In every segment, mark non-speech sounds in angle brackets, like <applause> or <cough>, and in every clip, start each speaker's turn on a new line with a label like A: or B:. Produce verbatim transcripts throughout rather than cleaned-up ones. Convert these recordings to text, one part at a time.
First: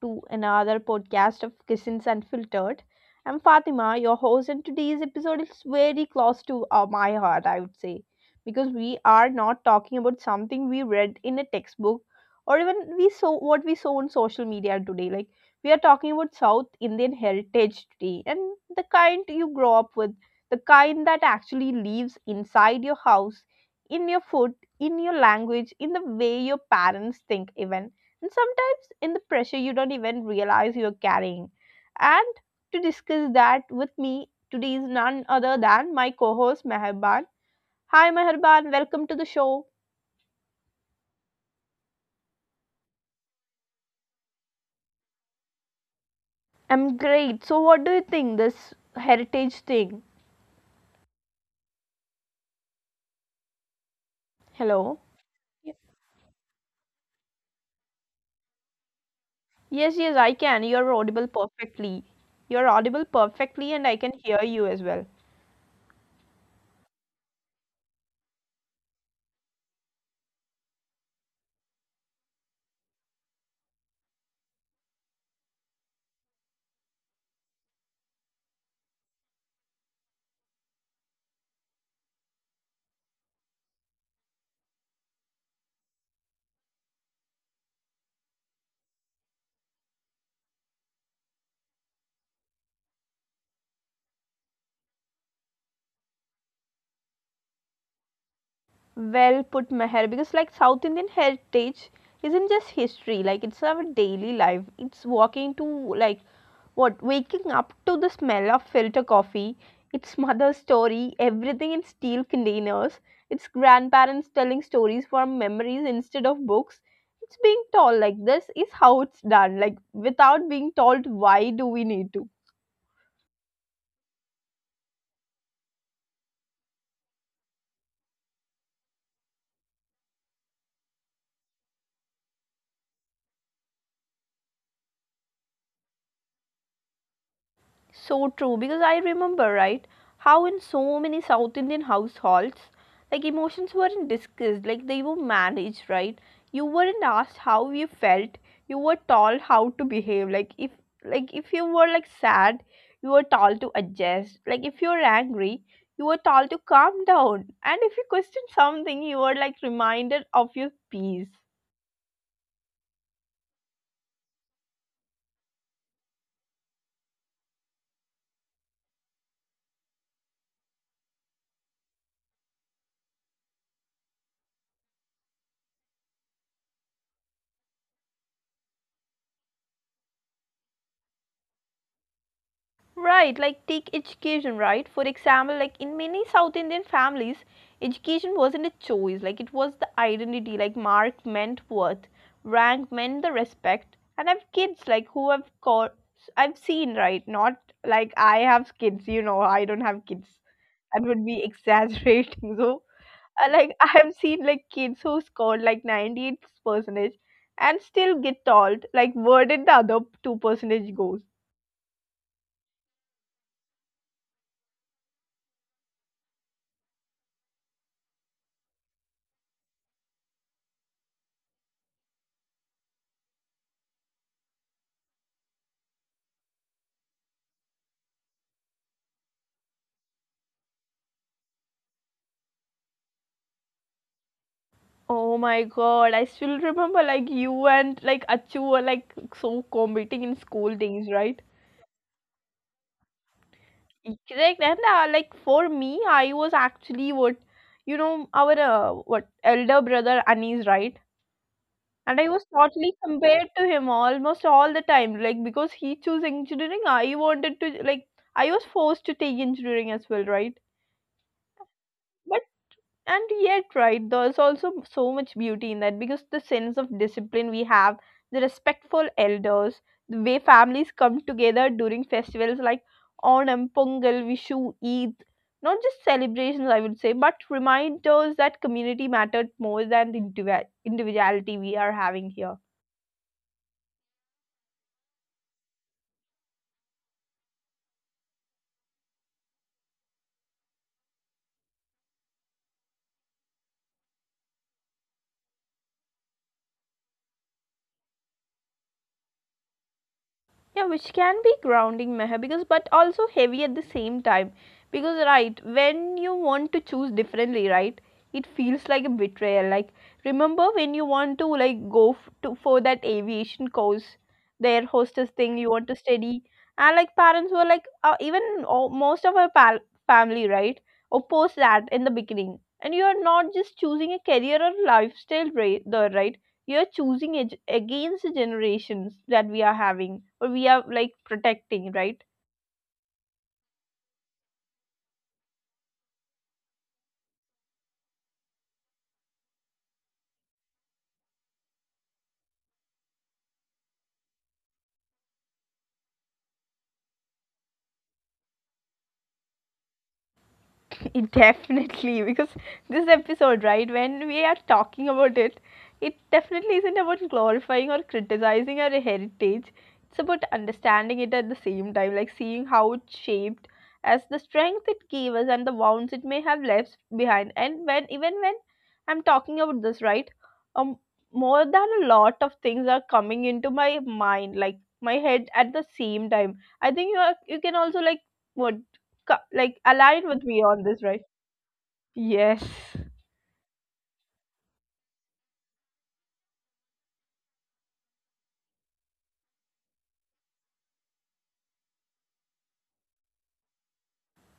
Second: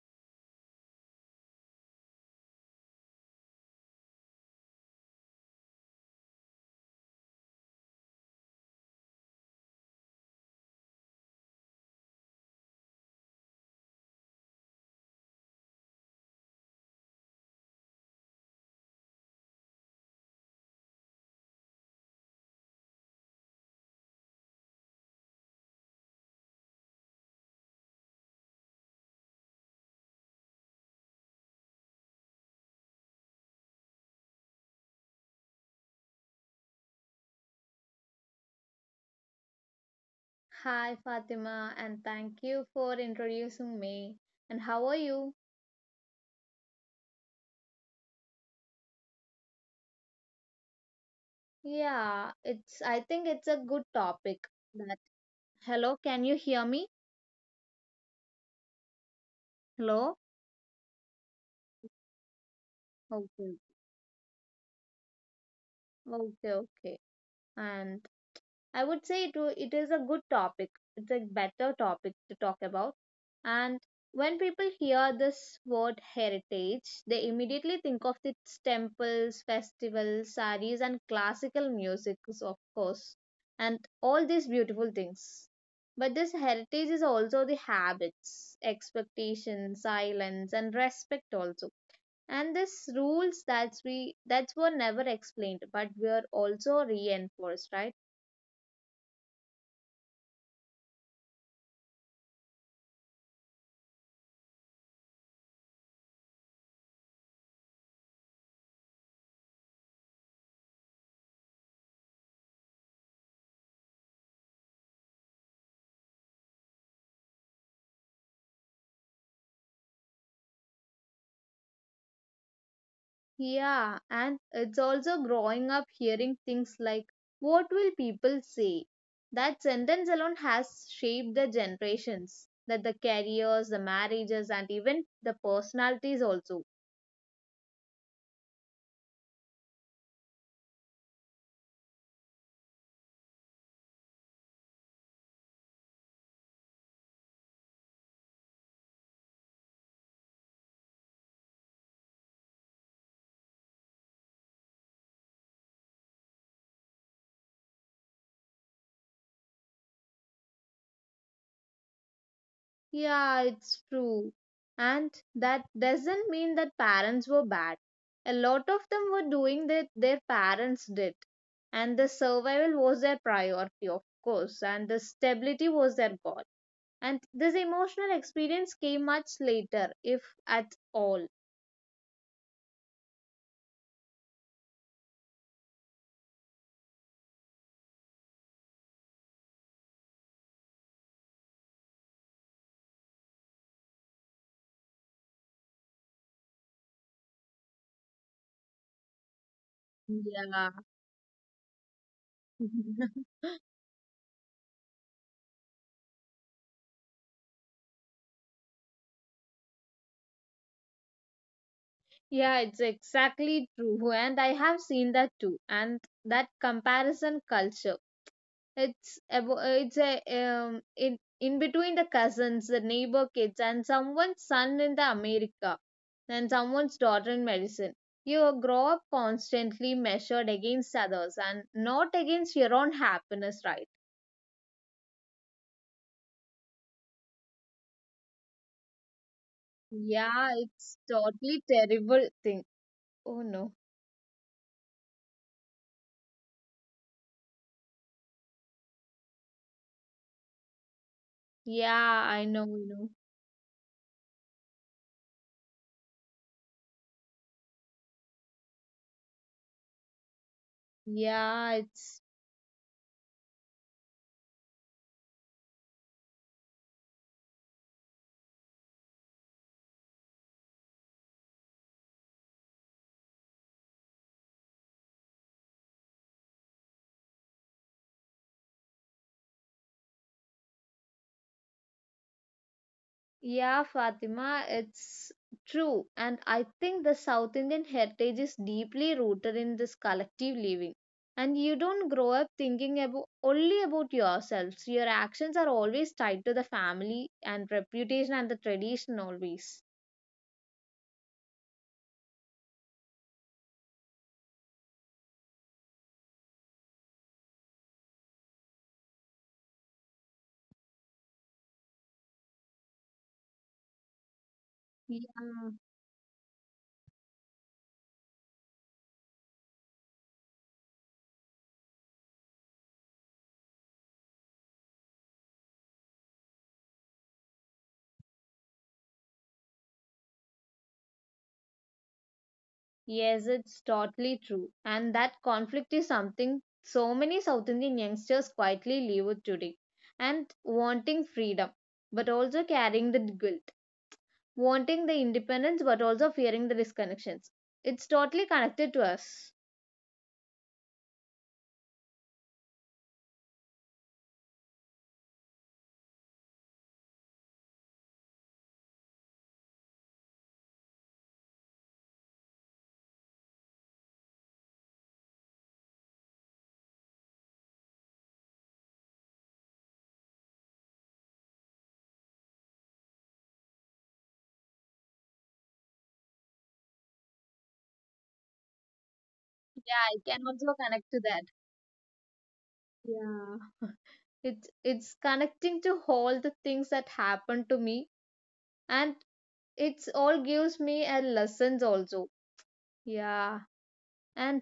A: to another podcast of Kissins Unfiltered. I'm Fatima, your host, and today's episode is very close to uh, my heart, I would say, because we are not talking about something we read in a textbook or even we saw what we saw on social media today. Like we are talking about South Indian heritage today, and the kind you grow up with, the kind that actually lives inside your house, in your food, in your language, in the way your parents think, even, and sometimes in the pressure, you don't even realize you're carrying. And to discuss that with me today is none other than my co host Meherban. Hi, Meherban, welcome to the show.
B: Hi Fatima, and thank you for introducing me. And how are you?
A: I'm great. So, what do you think? This heritage thing.
B: Yeah, it's I think it's a good topic. That
A: Hello?
B: hello,
A: Ye-
B: can you hear me? Hello?
A: Yes, yes, I can. You're audible perfectly. You're audible
B: Okay.
A: perfectly, and I can hear you as well.
B: Okay, okay. And I would say it, wa- it is a good topic. It's a better topic to talk about. And when people hear this word heritage, they immediately think of its temples, festivals, saris, and classical music, of course, and all these beautiful things. But this heritage is also the habits, expectations, silence, and respect also. And these rules that we that were never explained, but were also reinforced, right?
A: Well put, Meher, because like South Indian heritage isn't just history, like it's our daily life. It's walking to like what waking up to the smell of filter coffee, its mother's story, everything in steel containers, its grandparents telling stories from memories instead of books. It's being told like this is how it's done, like without being told why do we need to.
B: Yeah, and it's also growing up hearing things like, what will people say? That sentence alone has shaped the generations, that the careers, the marriages, and even the personalities also.
A: So true, because I remember, right, how in so many South Indian households, like emotions weren't discussed, like they were managed, right? You weren't asked how you felt, you were told how to behave. Like if like if you were like sad, you were told to adjust. Like if you were angry, you were told to calm down. And if you questioned something, you were like reminded of your peace.
B: Yeah, it's true. And that doesn't mean that parents were bad. A lot of them were doing that their parents did. And the survival was their priority, of course, and the stability was their goal. And this emotional experience came much later, if at all.
A: Right, like take education, right? For example, like in many South Indian families, education wasn't a choice, like it was the identity, like mark meant worth, rank meant the respect. And I've kids like who have got I've seen, right? Not like I have kids, you know, I don't have kids.
B: Yeah.
A: That would be exaggerating. <laughs> So
B: <laughs>
A: uh, like <laughs> I have seen like kids who scored like ninety-eight percentage and still get told like where did the other two percentage goes.
B: Yeah, it's exactly true. And I have seen that too. And that comparison culture. It's abo- uh, it's a um, in in between the cousins, the neighbor kids, and someone's son in the America, and someone's daughter in medicine. You grow up constantly measured against others and not against your own happiness, right?
A: Oh my god, I still remember like you and like Achu were like so competing in
B: Yeah,
A: school
B: it's
A: days, right?
B: totally terrible thing. Oh no.
A: Correct. And uh, like for me, I was actually what you know, our uh, what elder brother Anis, right?
B: Yeah,
A: And I
B: I
A: was
B: know, I
A: totally
B: know.
A: compared to him almost all the time, like because he chose engineering, I wanted to like I was forced to take engineering as well, right?
B: Yeah, it's
A: And yet, right, there's also so much beauty in that because the sense of discipline we have, the respectful elders, the way families come together during festivals like Onam, Pongal, Vishu, Eid, not just celebrations, I would say, but reminders that community mattered more than the individu- individuality we are having here.
B: yeah, Fatima, it's true. And I think the South Indian heritage is deeply rooted in this collective living. And you don't grow up thinking about only about yourselves. Your actions are always tied to the family and reputation and the tradition always.
A: Yeah, which can be grounding, Meher, because but also heavy at the same time, because right when you want to choose differently, right, it feels like a betrayal. Like remember when you want to like go f- to for that aviation course, the air hostess thing
B: Yeah.
A: you want to study. And like parents were like uh, even o- most of our pal- family, right, opposed that in the beginning. And you are not just choosing a career or lifestyle, right, there, right, you're choosing ag- against the generations that we are having or we are like protecting, right.
B: Yes, it's totally true. And that conflict is something so many South Indian youngsters quietly live with today. And wanting freedom, but also carrying the guilt. Wanting the independence, but also fearing the disconnections. It's totally connected to us.
A: <laughs> It Definitely, because this episode, right, when we are talking about it, it definitely isn't about glorifying or criticizing our heritage. It's about understanding it at the same time, like seeing how it shaped as the strength it gave us, and the wounds it may have left behind. And when, even when I'm talking about this, right, um, more than a lot of things are coming into my mind, like my head at the same time. I think you are, you can also like what co- like
B: Yeah, I
A: align with
B: can
A: me
B: also
A: on this,
B: connect to
A: right?
B: that.
A: Yes.
B: Yeah. It's it's connecting to all the things that happened to me, and it's all gives me a lessons also. Yeah. And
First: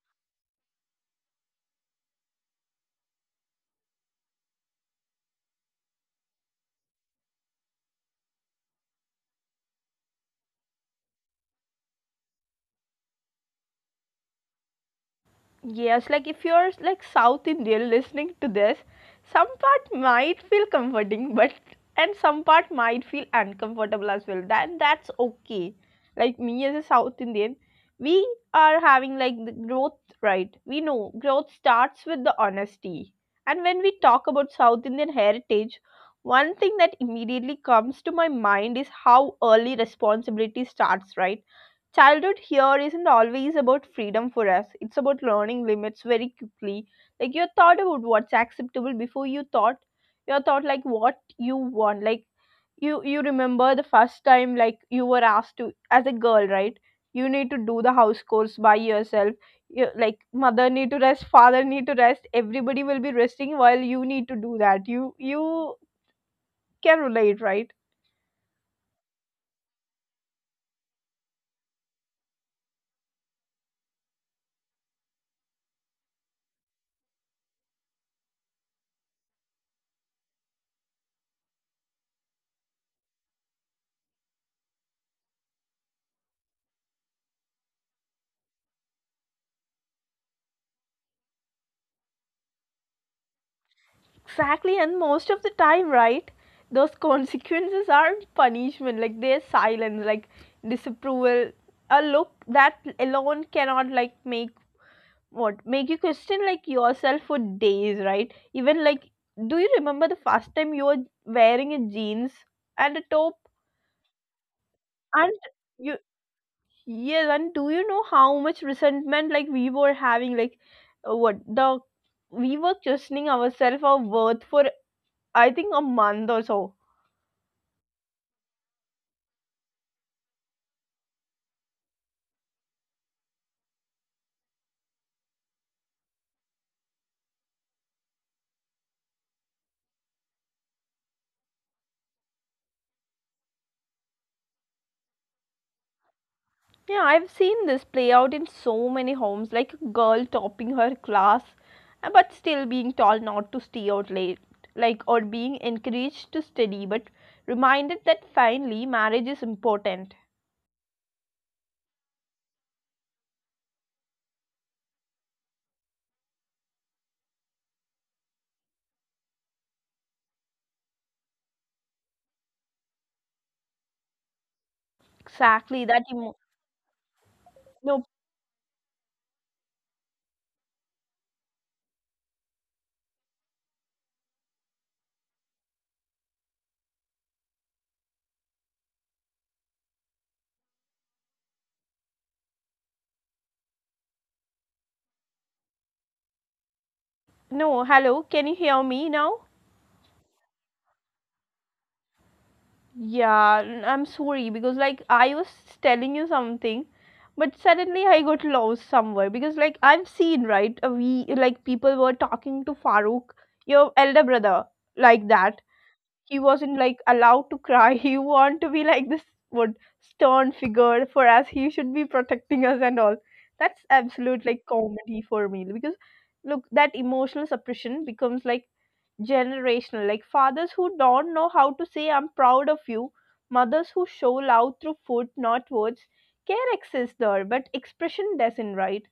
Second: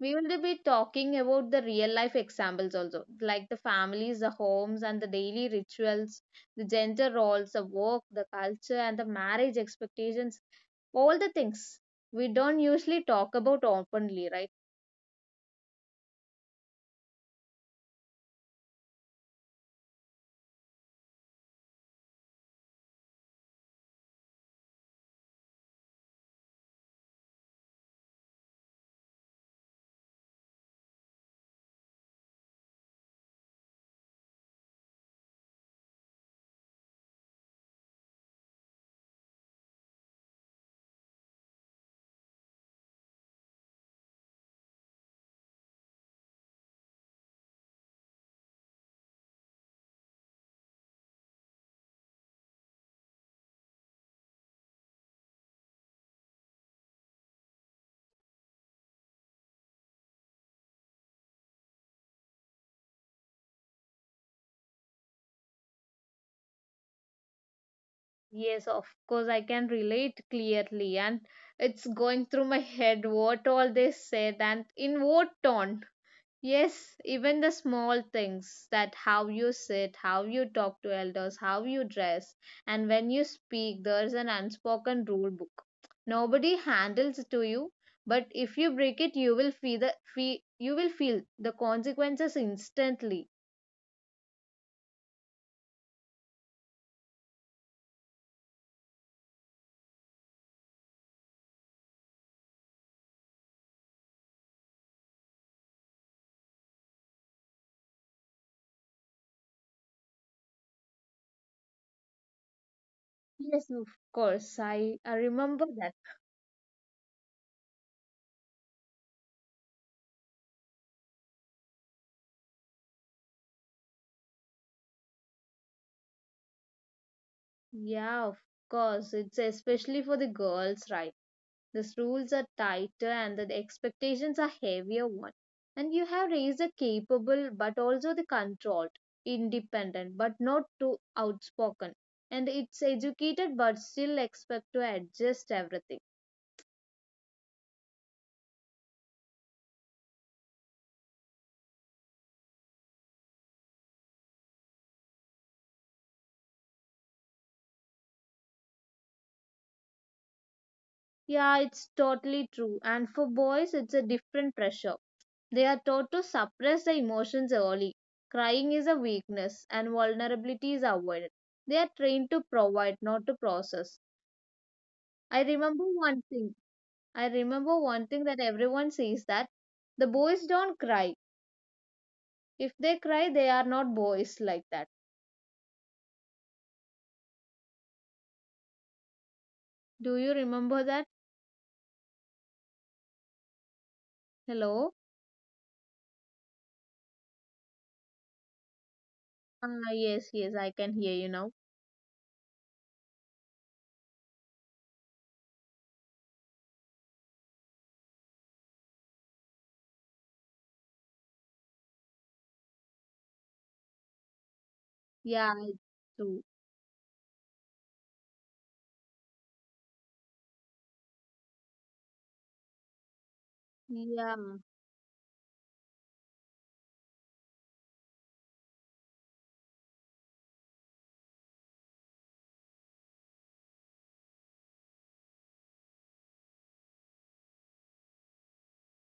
B: we will be talking about the real life examples also, like the families, the homes, and the daily rituals, the gender roles, the work, the culture, and the marriage expectations, all the things we don't usually talk about openly, right?
A: Yes, like if you're like South Indian listening to this, some part might feel comforting, but and some part might feel uncomfortable as well. Then that's okay. Like me as a South Indian, we are having like the growth, right? We know growth starts with the honesty. And when we talk about South Indian heritage, one thing that immediately comes to my mind is how early responsibility starts, right? Childhood here isn't always about freedom for us, it's about learning limits very quickly. Like you thought about what's acceptable before you thought you thought like what you want. Like you you remember the first time, like, you were asked to, as a girl, right, you need to do the house chores by yourself. You, like mother need to rest, father need to rest, everybody will be resting while you need to do that. You you can relate, right?
B: Yes, of course, I can relate clearly, and it's going through my head what all they said and in what tone. Yes, even the small things that how you sit, how you talk to elders, how you dress, and when you speak, there's an unspoken rule book. Nobody handles it to you, but if you break it, you will feel the feel, you will feel the consequences instantly.
A: Exactly, and most of the time, right, those consequences aren't punishment, like they're silence, like disapproval, a look that alone cannot like make what make you question like yourself for days, right? Even like, do you remember the first time you were wearing a jeans and a top,
B: Yes, of course. I, I
A: and
B: remember that.
A: you. Yes, and do you know how much resentment like we were having, like uh, what the we were questioning ourselves our worth for, I think, a month or so.
B: Yeah, of course. It's especially for the girls, right? These rules are tighter and the expectations are heavier one. And you have raised a capable but also the controlled, independent but not too outspoken. And it's educated but still expect to adjust everything.
A: Yeah, I've seen this play out in so many homes, like a girl topping her class, uh, but still being told not to stay out late, like, or being encouraged to study, but reminded that finally marriage is important.
B: Yeah, it's totally true. And for boys, it's a different pressure. They are taught to suppress the emotions early. Crying is a weakness and vulnerability is avoided. They are trained to provide, not to process. I remember
A: Exactly, that
B: one
A: emo-
B: thing. I remember
A: no,
B: one thing that everyone says that the boys don't cry. If they cry, they are not boys like that. Do you remember that? Hello?
A: no, hello, can you hear me now?
B: Ah, yes, yes, I can hear you now.
A: Yeah, n- I'm sorry because like I was telling you something, but suddenly I got lost somewhere because like I've seen, right, uh, we like people were talking to Farooq, your elder brother, like
B: Yeah,
A: that.
B: I
A: He
B: do.
A: wasn't like allowed to cry. <laughs> He want to be like this what stern figure for us. He should be protecting us and all. That's
B: Yeah.
A: absolute like comedy for me because look, that emotional suppression becomes like generational. Like fathers who don't know how to say I'm proud of you, mothers who show love through food, not words. Care exists there, but expression doesn't, right?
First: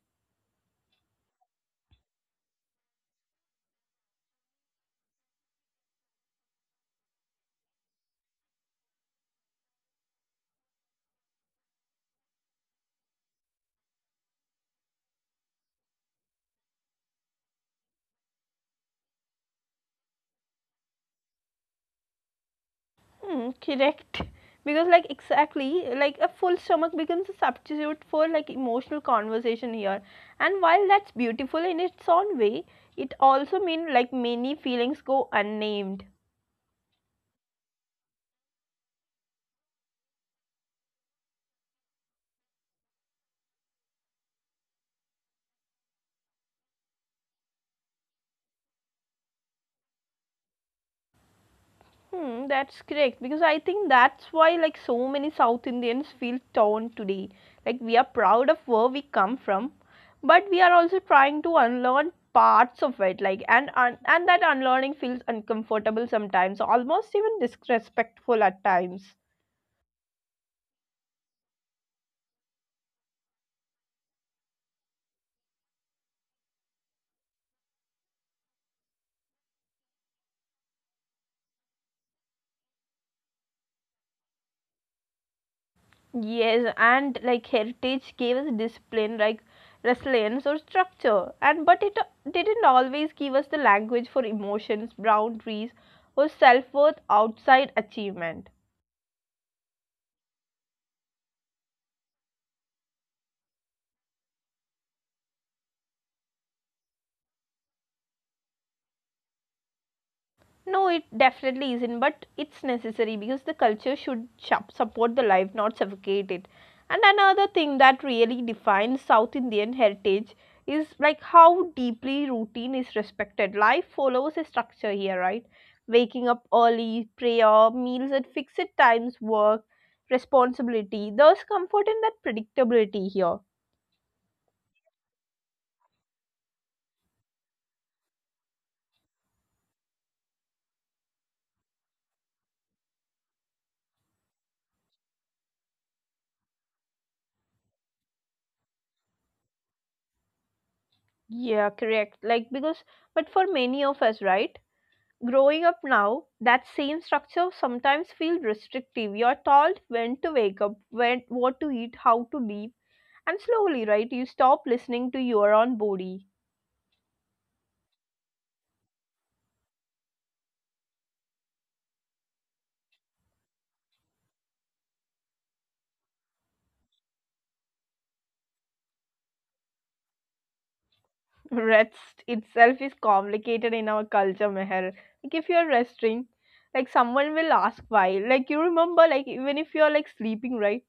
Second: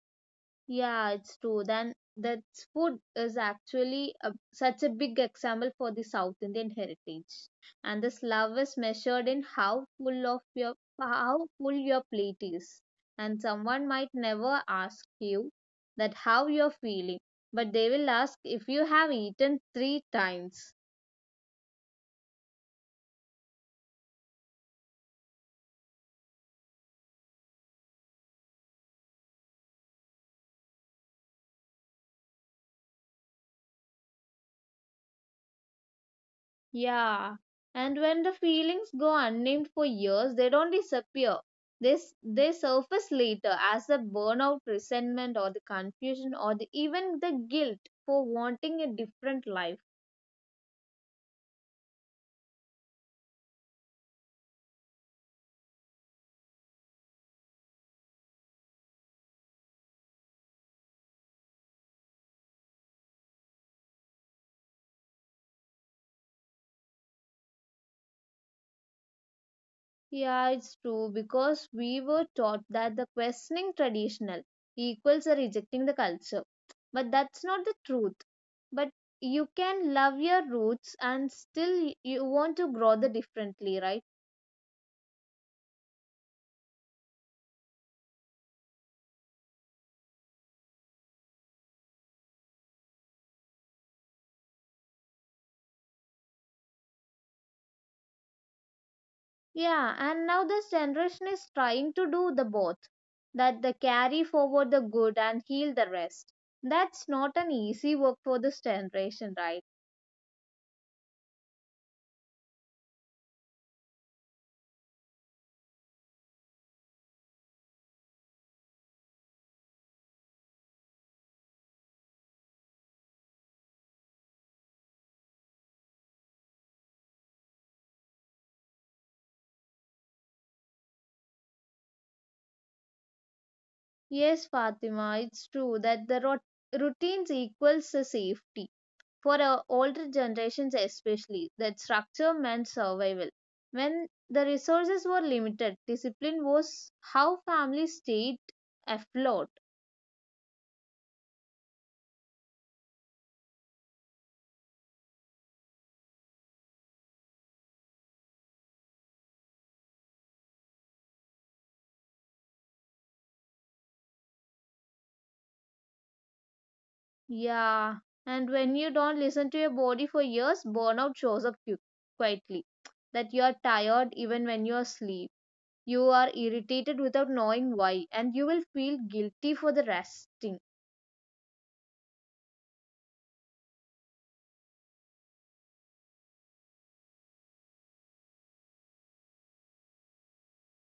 B: Yeah, it's true. Then that food is actually a, such a big example for the South Indian heritage. And this love is measured in how full of your how full your plate is. And someone might never ask you that how you're feeling, but they will ask if you have eaten three times.
A: Hmm, correct, <laughs> because like exactly like a full stomach becomes a substitute for like emotional conversation here. And while that's beautiful in its own way, it also means like many feelings go unnamed.
B: Yeah, and when the feelings go unnamed for years, they don't disappear. They, s- they surface later as the burnout, resentment, or the confusion, or the, even the guilt for wanting a different life.
A: Hmm, that's correct because I think that's why like so many South Indians feel torn today. Like we are proud of where we come from, but we are also trying to unlearn parts of it. Like, and un- and that unlearning feels uncomfortable sometimes, almost even disrespectful at times.
B: Yeah, it's true because we were taught that the questioning traditional equals a rejecting the culture. But that's not the truth. But you can love your roots and still you want to grow the differently, right?
A: Yes, and like heritage gave us discipline, like resilience or structure, and but it didn't always give us the language for emotions, boundaries, or self worth outside achievement.
B: Yeah, and now this generation is trying to do the both that they carry forward the good and heal the rest. That's not an easy work for this generation, right?
A: No, it definitely isn't, but it's necessary because the culture should shup- support the life, not suffocate it. And another thing that really defines South Indian heritage is like how deeply routine is respected. Life follows a structure here, right? Waking up early, prayer, meals at fixed times, work, responsibility. There's comfort in that predictability here.
B: Yes, Fatima, it's true that the rot- routines equals the safety for our older generations, especially that structure meant survival. When the resources were limited, discipline was how families stayed afloat.
A: Yeah, correct. Like, because, but for many of us, right? Growing up now, that same structure sometimes feels restrictive. You're told when to wake up, when what to eat, how to live, and slowly, right, you stop listening to your own body.
B: Yeah, and when you don't listen to your body for years, burnout shows up quick, quietly. <tsk> That you are tired even when you are asleep. You are irritated without knowing why, and you will feel guilty for the resting.
A: <laughs> Rest itself is complicated in our culture, Meher. Like if you're resting, like someone will ask why. Like you remember, like even if you're like sleeping, right,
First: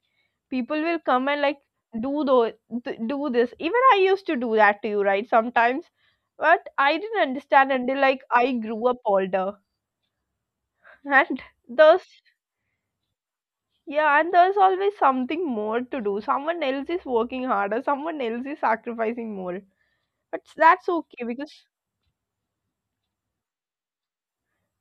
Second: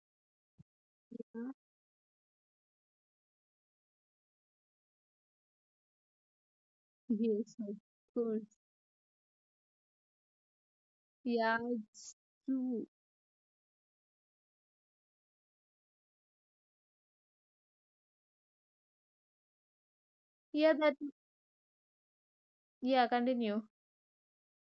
A: people will come and
B: Yeah.
A: like do those, do this. Even I used to do that to you, right? Sometimes, but I didn't
B: Yes,
A: understand
B: of
A: until like I
B: course.
A: grew up older. And
B: Yeah, it's
A: there's
B: true.
A: yeah, and there's always something more to do. Someone else is working harder, someone else is sacrificing more. But
B: Yeah,
A: that's
B: that,
A: okay because
B: yeah, continue.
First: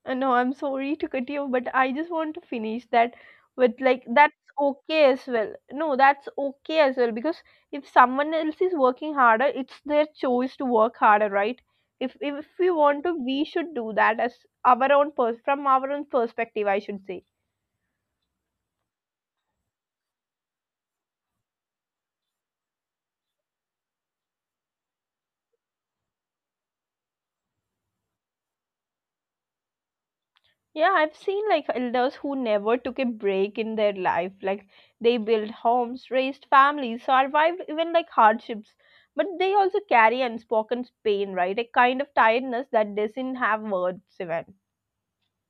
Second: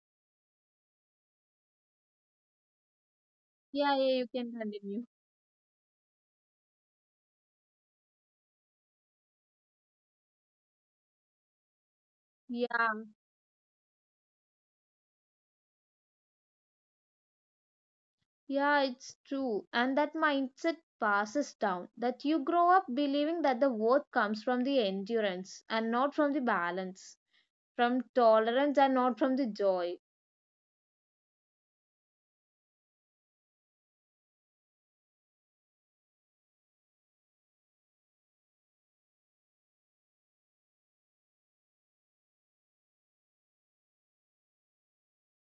A: I know, I'm sorry to cut you, but I just want to finish that with
B: Yeah,
A: like
B: yeah, you
A: that's
B: can continue.
A: okay as well. No, that's okay as well because if someone else is working harder, it's their choice to work harder, right? If if we
B: Yeah,
A: want to, we should do that as our own pers- from our own perspective, I should say.
B: yeah, it's true. And that mindset passes down that you grow up believing that the worth comes from the endurance and not from the balance, from tolerance and not from the joy.
A: Yeah, I've seen like elders who never took a break in their life. Like they built homes, raised families, survived even like hardships. But they also carry unspoken pain, right? A kind of tiredness that doesn't have words even.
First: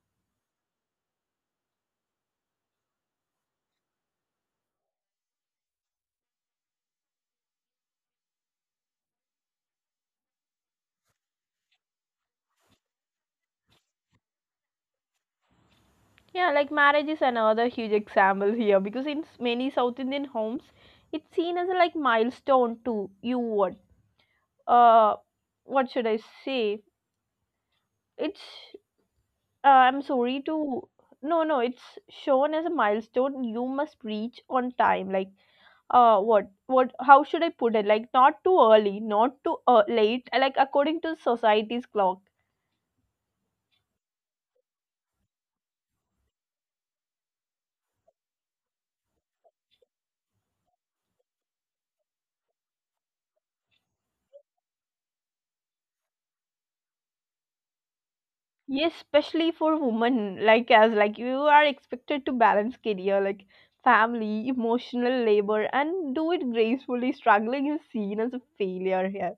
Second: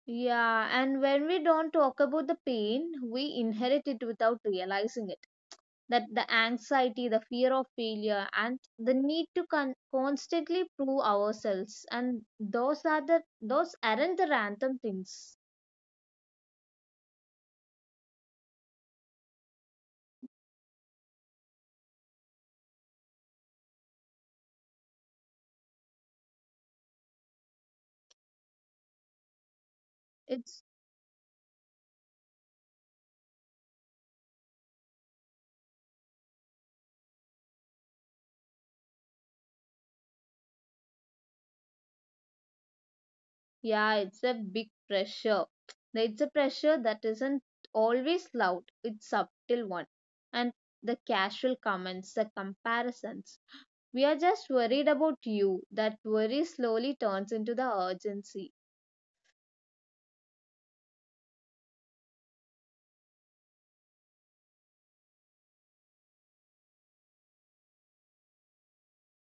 B: Yeah, and when we don't talk about the pain, we inherit it without realizing it. That the anxiety, the fear of failure, and the need to con- constantly prove ourselves, and those are the those aren't the random things.
A: Yeah, like marriage is another huge example here because in s- many South Indian homes, it's seen as a like milestone to you what uh what should I say? It's. Uh, I'm sorry
B: It's
A: to. No, no, it's shown as a milestone you must reach on time. Like, uh, what, what, how should I put it? Like, not too early, not too uh, late. uh, Like, according to society's clock.
B: yeah, it's a big pressure. It's a pressure that isn't always loud, it's subtle one. And the casual comments, the comparisons. We are just worried about you. That worry slowly turns into the urgency.
A: Yes, especially for women, like as like you are expected to balance career, like family, emotional labor, and do it gracefully. Struggling is seen as a failure here.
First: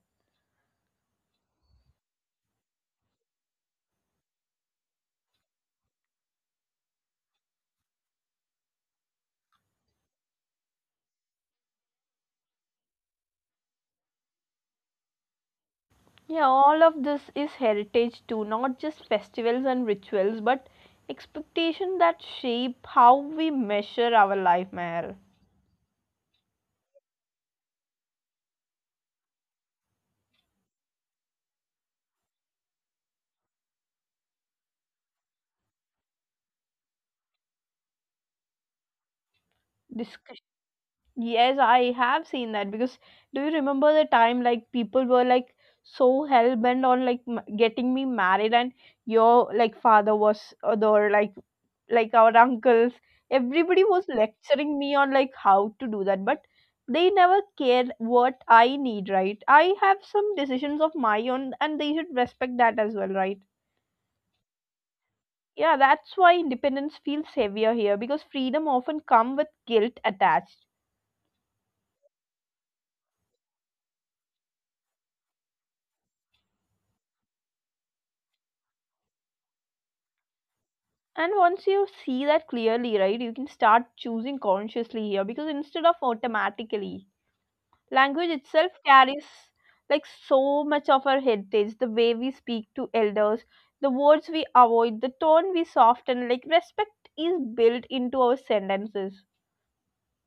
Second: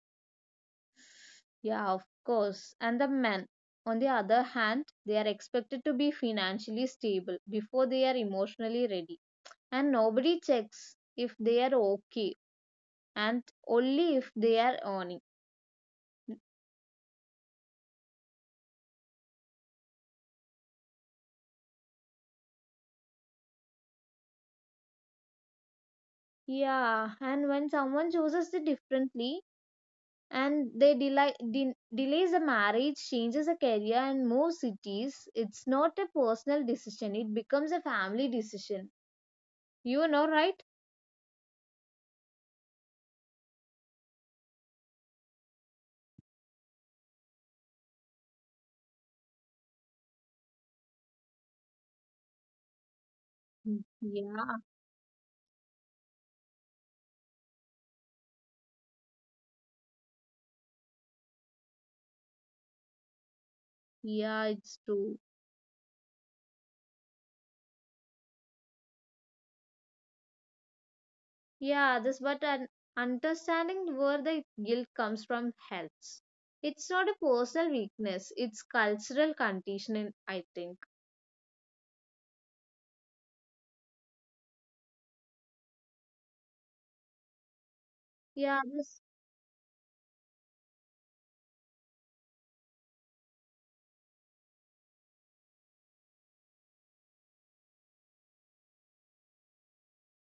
B: Yeah, of course. And the men, on the other hand, they are expected to be financially stable before they are emotionally ready. And nobody checks if they are okay and only if they are earning.
A: Yeah, all of this is heritage too, not just festivals and rituals, but expectation that shape how we measure our life, Meher.
B: Yeah, and when someone chooses it differently and they delay, de- delays a marriage, changes a career, and moves cities, it's not a personal decision. It becomes a family decision. You know, right?
A: Yes, I have seen that because do you remember the time like people were like so hell bent on like m- getting me married, and your like father was or the or, like like our uncles, everybody
B: Mm,
A: was
B: yeah,
A: lecturing me on like how to do that, but they never cared what I need, right? I have some decisions of my own and they should respect that as well, right?
B: yeah, it's true.
A: Yeah, that's why independence feels heavier here because freedom often come with guilt attached.
B: Yeah, this but an understanding where the guilt comes from helps. It's not a personal weakness. It's cultural conditioning, I think.
A: And once you see that clearly, right, you can start choosing consciously here because instead of automatically, language
B: Yeah,
A: itself
B: this
A: carries like so much of our heritage, the way we speak to elders, the words we avoid, the tone we soften, like respect is built into our sentences.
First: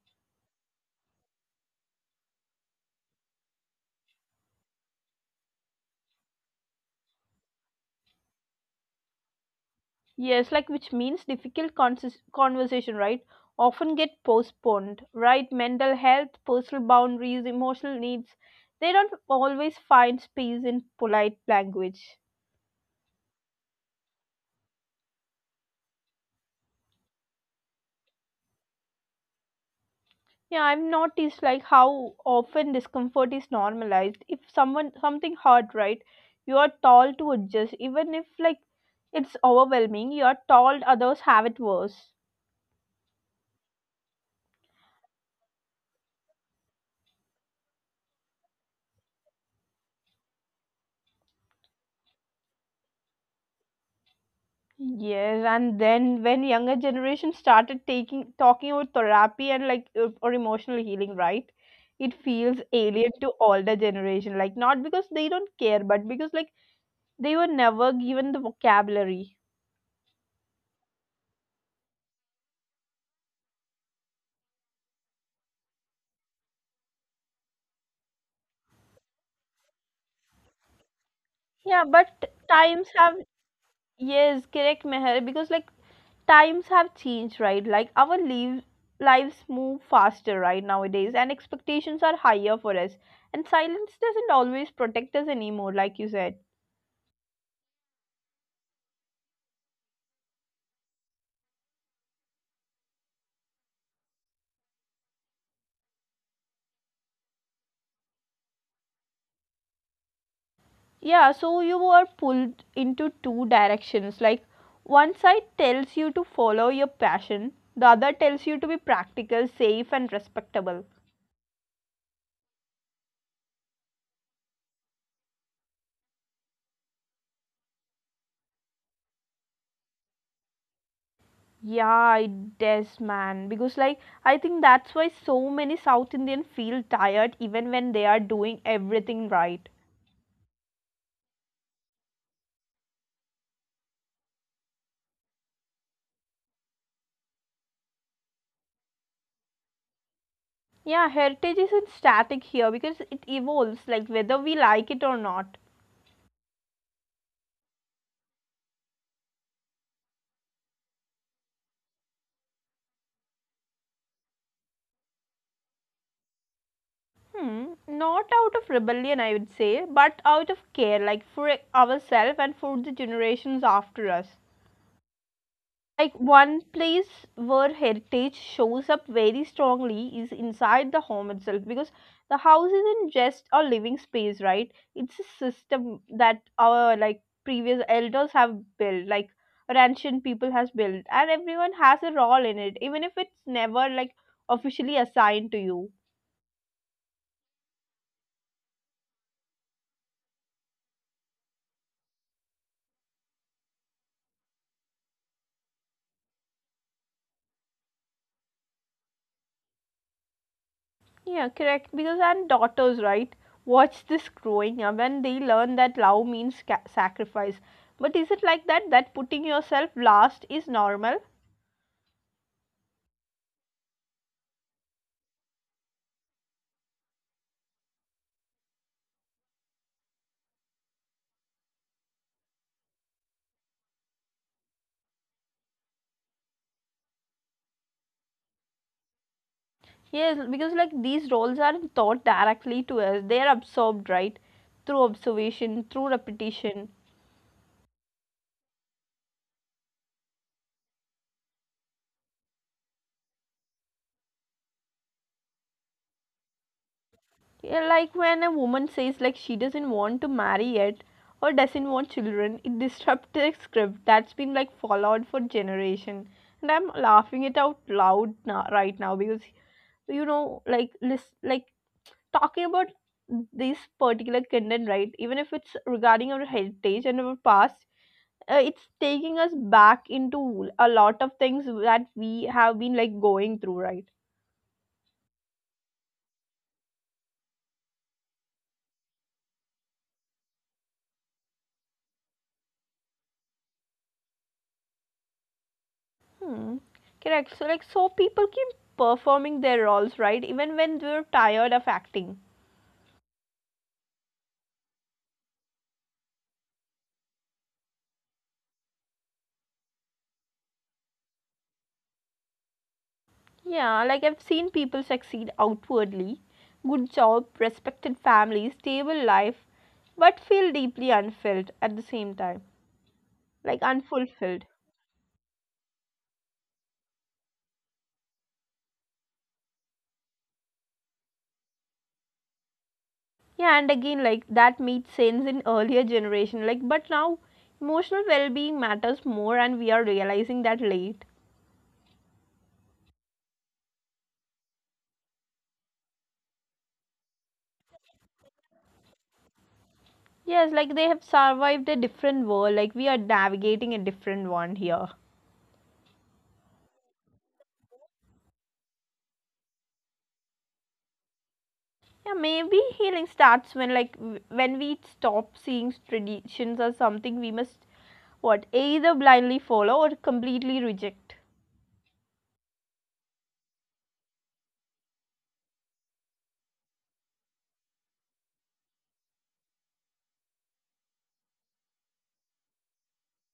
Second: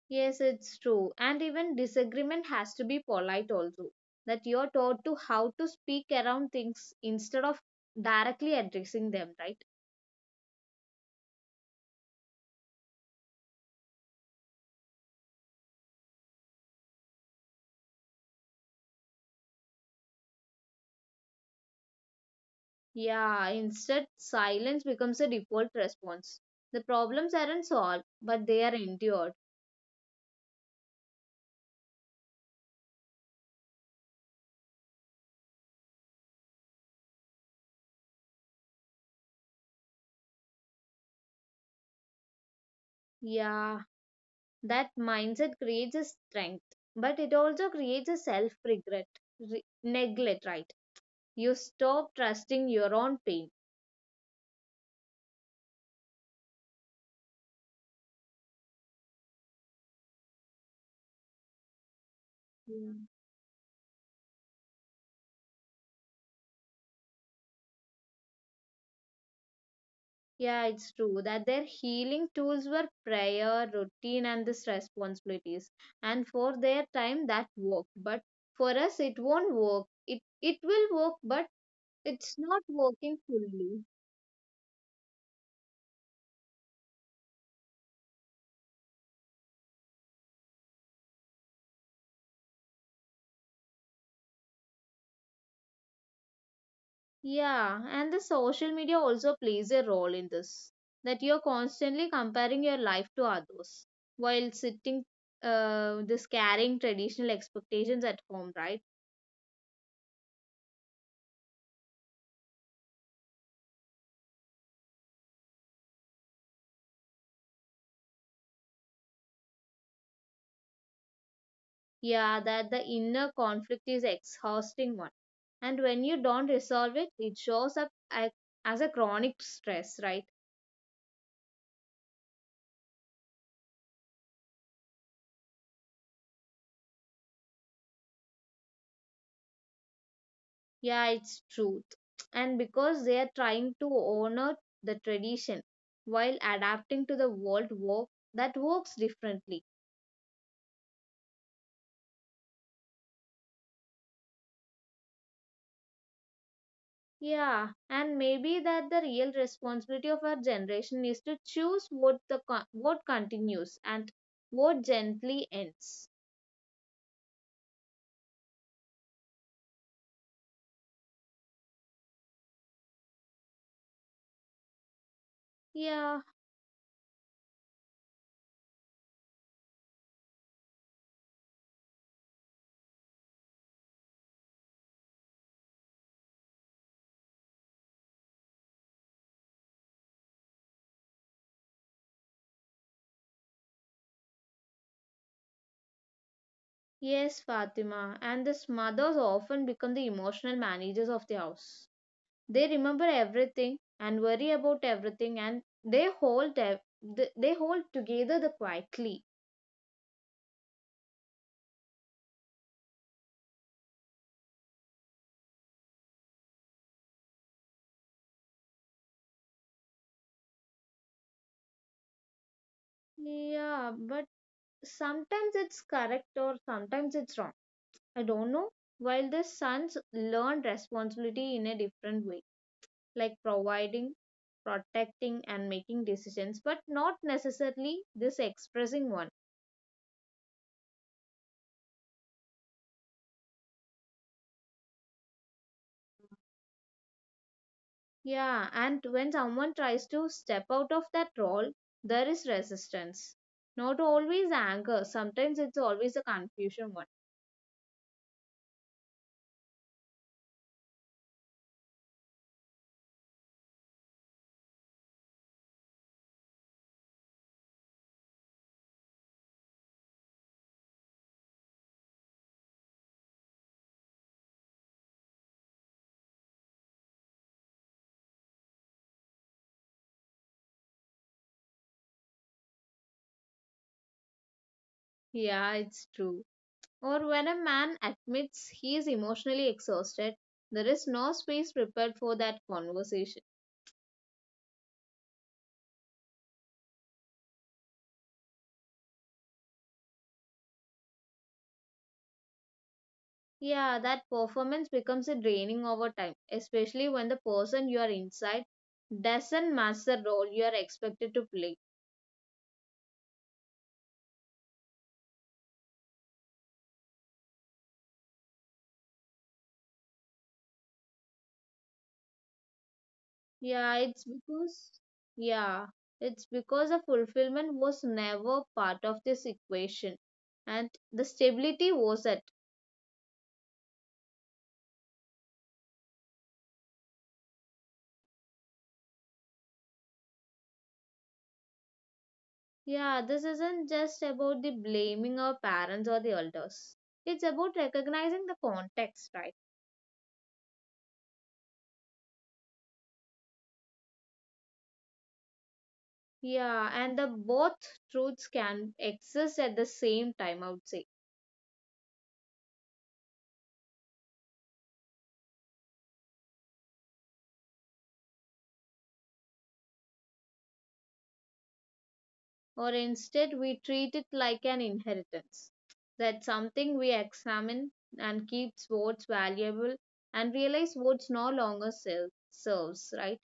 B: yes, it's true. And even disagreement has to be polite also. That you're taught to how to speak around things instead of directly addressing them, right?
A: Yes, like which means difficult consis- conversation, right? Often get postponed, right? Mental health, personal boundaries, emotional needs, they don't always find space in polite language.
B: Yeah, instead, silence becomes a default response. The problems aren't solved, but they are endured.
A: Yeah, I've noticed like how often discomfort is normalized. If someone something hard, right? You are told to adjust, even if like it's overwhelming. You are told others have it worse.
B: Yeah, that mindset creates a strength, but it also creates a self regret, re- neglect, right? You stop trusting your own pain.
A: Yes, and then when younger generation started taking talking about therapy and like uh, or emotional healing, right? It feels
B: Yeah.
A: alien to older generation. Like not because they don't care, but because like they were never given the vocabulary.
B: Yeah, it's true that their healing tools were prayer, routine, and these responsibilities. And for their time, that worked. But for us, it won't work. It it will work, but
A: Yeah,
B: it's
A: but
B: not
A: times
B: working
A: have
B: fully.
A: yes, correct, Meher, because like times have changed, right? Like our live, lives move faster right nowadays, and expectations are higher for us. And silence doesn't always protect us anymore, like you said.
B: Yeah, and the social media also plays a role in this. That you're constantly comparing your life to others while sitting, uh, this carrying traditional expectations at home, right?
A: Yeah, so you are pulled into two directions. Like one side tells you to follow your passion, the other tells you to be practical, safe, and respectable.
B: Yeah, that the inner conflict is exhausting one. And when you don't resolve it, it shows up a- as a chronic stress, right?
A: Yeah, it does, man. Because, like, I think that's why so many South Indian feel tired even when they are doing everything right.
B: Yeah, it's truth. And because they are trying to honor the tradition while adapting to the world work that works differently.
A: Yeah, heritage isn't static here because it evolves, like whether we like it or not.
B: Yeah, and maybe that the real responsibility of our generation is to choose what the co- what continues and what gently ends.
A: Hmm, not out of rebellion, I would say, but out of care, like for ourselves and for the generations after us. Like
B: Yeah.
A: one place where heritage shows up very strongly is inside the home itself because the house isn't just a living space, right, it's a system that our like previous elders have built, like or ancient people has built, and everyone has a role in it even if it's never like officially assigned to you.
B: Yes, Fatima. And these mothers often become the emotional managers of the house. They remember everything and worry about everything, and they hold ev- th- they hold together the quietly.
A: Yeah, correct. Because and daughters, right, watch this growing up and they learn that love means ca- sacrifice. But is it like that? That putting yourself last is normal?
B: Yeah, but sometimes it's correct or sometimes it's wrong. I don't know. While the sons learn responsibility in a different way, like providing, protecting, and making decisions, but not necessarily this expressing one.
A: Yes, because like these roles aren't taught directly to us, they are absorbed, right? Through observation, through repetition.
B: Yeah, and when someone tries to step out of that role, there is resistance. Not always anger, sometimes it's always a confusion one.
A: Yeah, like when a woman says like she doesn't want to marry yet or doesn't want children, it disrupts the script that's been like followed for generation. And I'm laughing it out loud now, right now, because so, you know like list like talking about this particular content, right, even if it's regarding our heritage and our past, uh, it's taking us back into a lot of things that we have been like going through, right.
B: Yeah, it's true. Or when a man admits he is emotionally exhausted, there is no space prepared for that conversation.
A: Hmm. Correct, so like so people keep performing their roles right even when they're tired of acting.
B: Yeah, that performance becomes a draining over time, especially when the person you are inside doesn't match the role you are expected to play.
A: Yeah, like I've seen people succeed outwardly, good job, respected family, stable life, but feel deeply unfilled at the same time.
B: Yeah,
A: Like
B: it's
A: unfulfilled
B: because, yeah, it's because the fulfillment was never part of this equation and the stability wasn't.
A: yeah, and again like that made sense in earlier generation, like, but now emotional well-being matters more and we are realizing that late.
B: Yeah, this isn't just about the blaming our parents or the elders. It's about recognizing the context, right?
A: Yes, like they have survived a different world, like we are navigating a different one here.
B: Yeah, and the both truths can exist at the same time, I would say.
A: Yeah, maybe healing starts when like w- when we stop seeing traditions as something we must what either blindly follow or completely reject.
B: Or instead we treat it like an inheritance. That's something we examine and keeps what's valuable and realize what's no longer serves, right?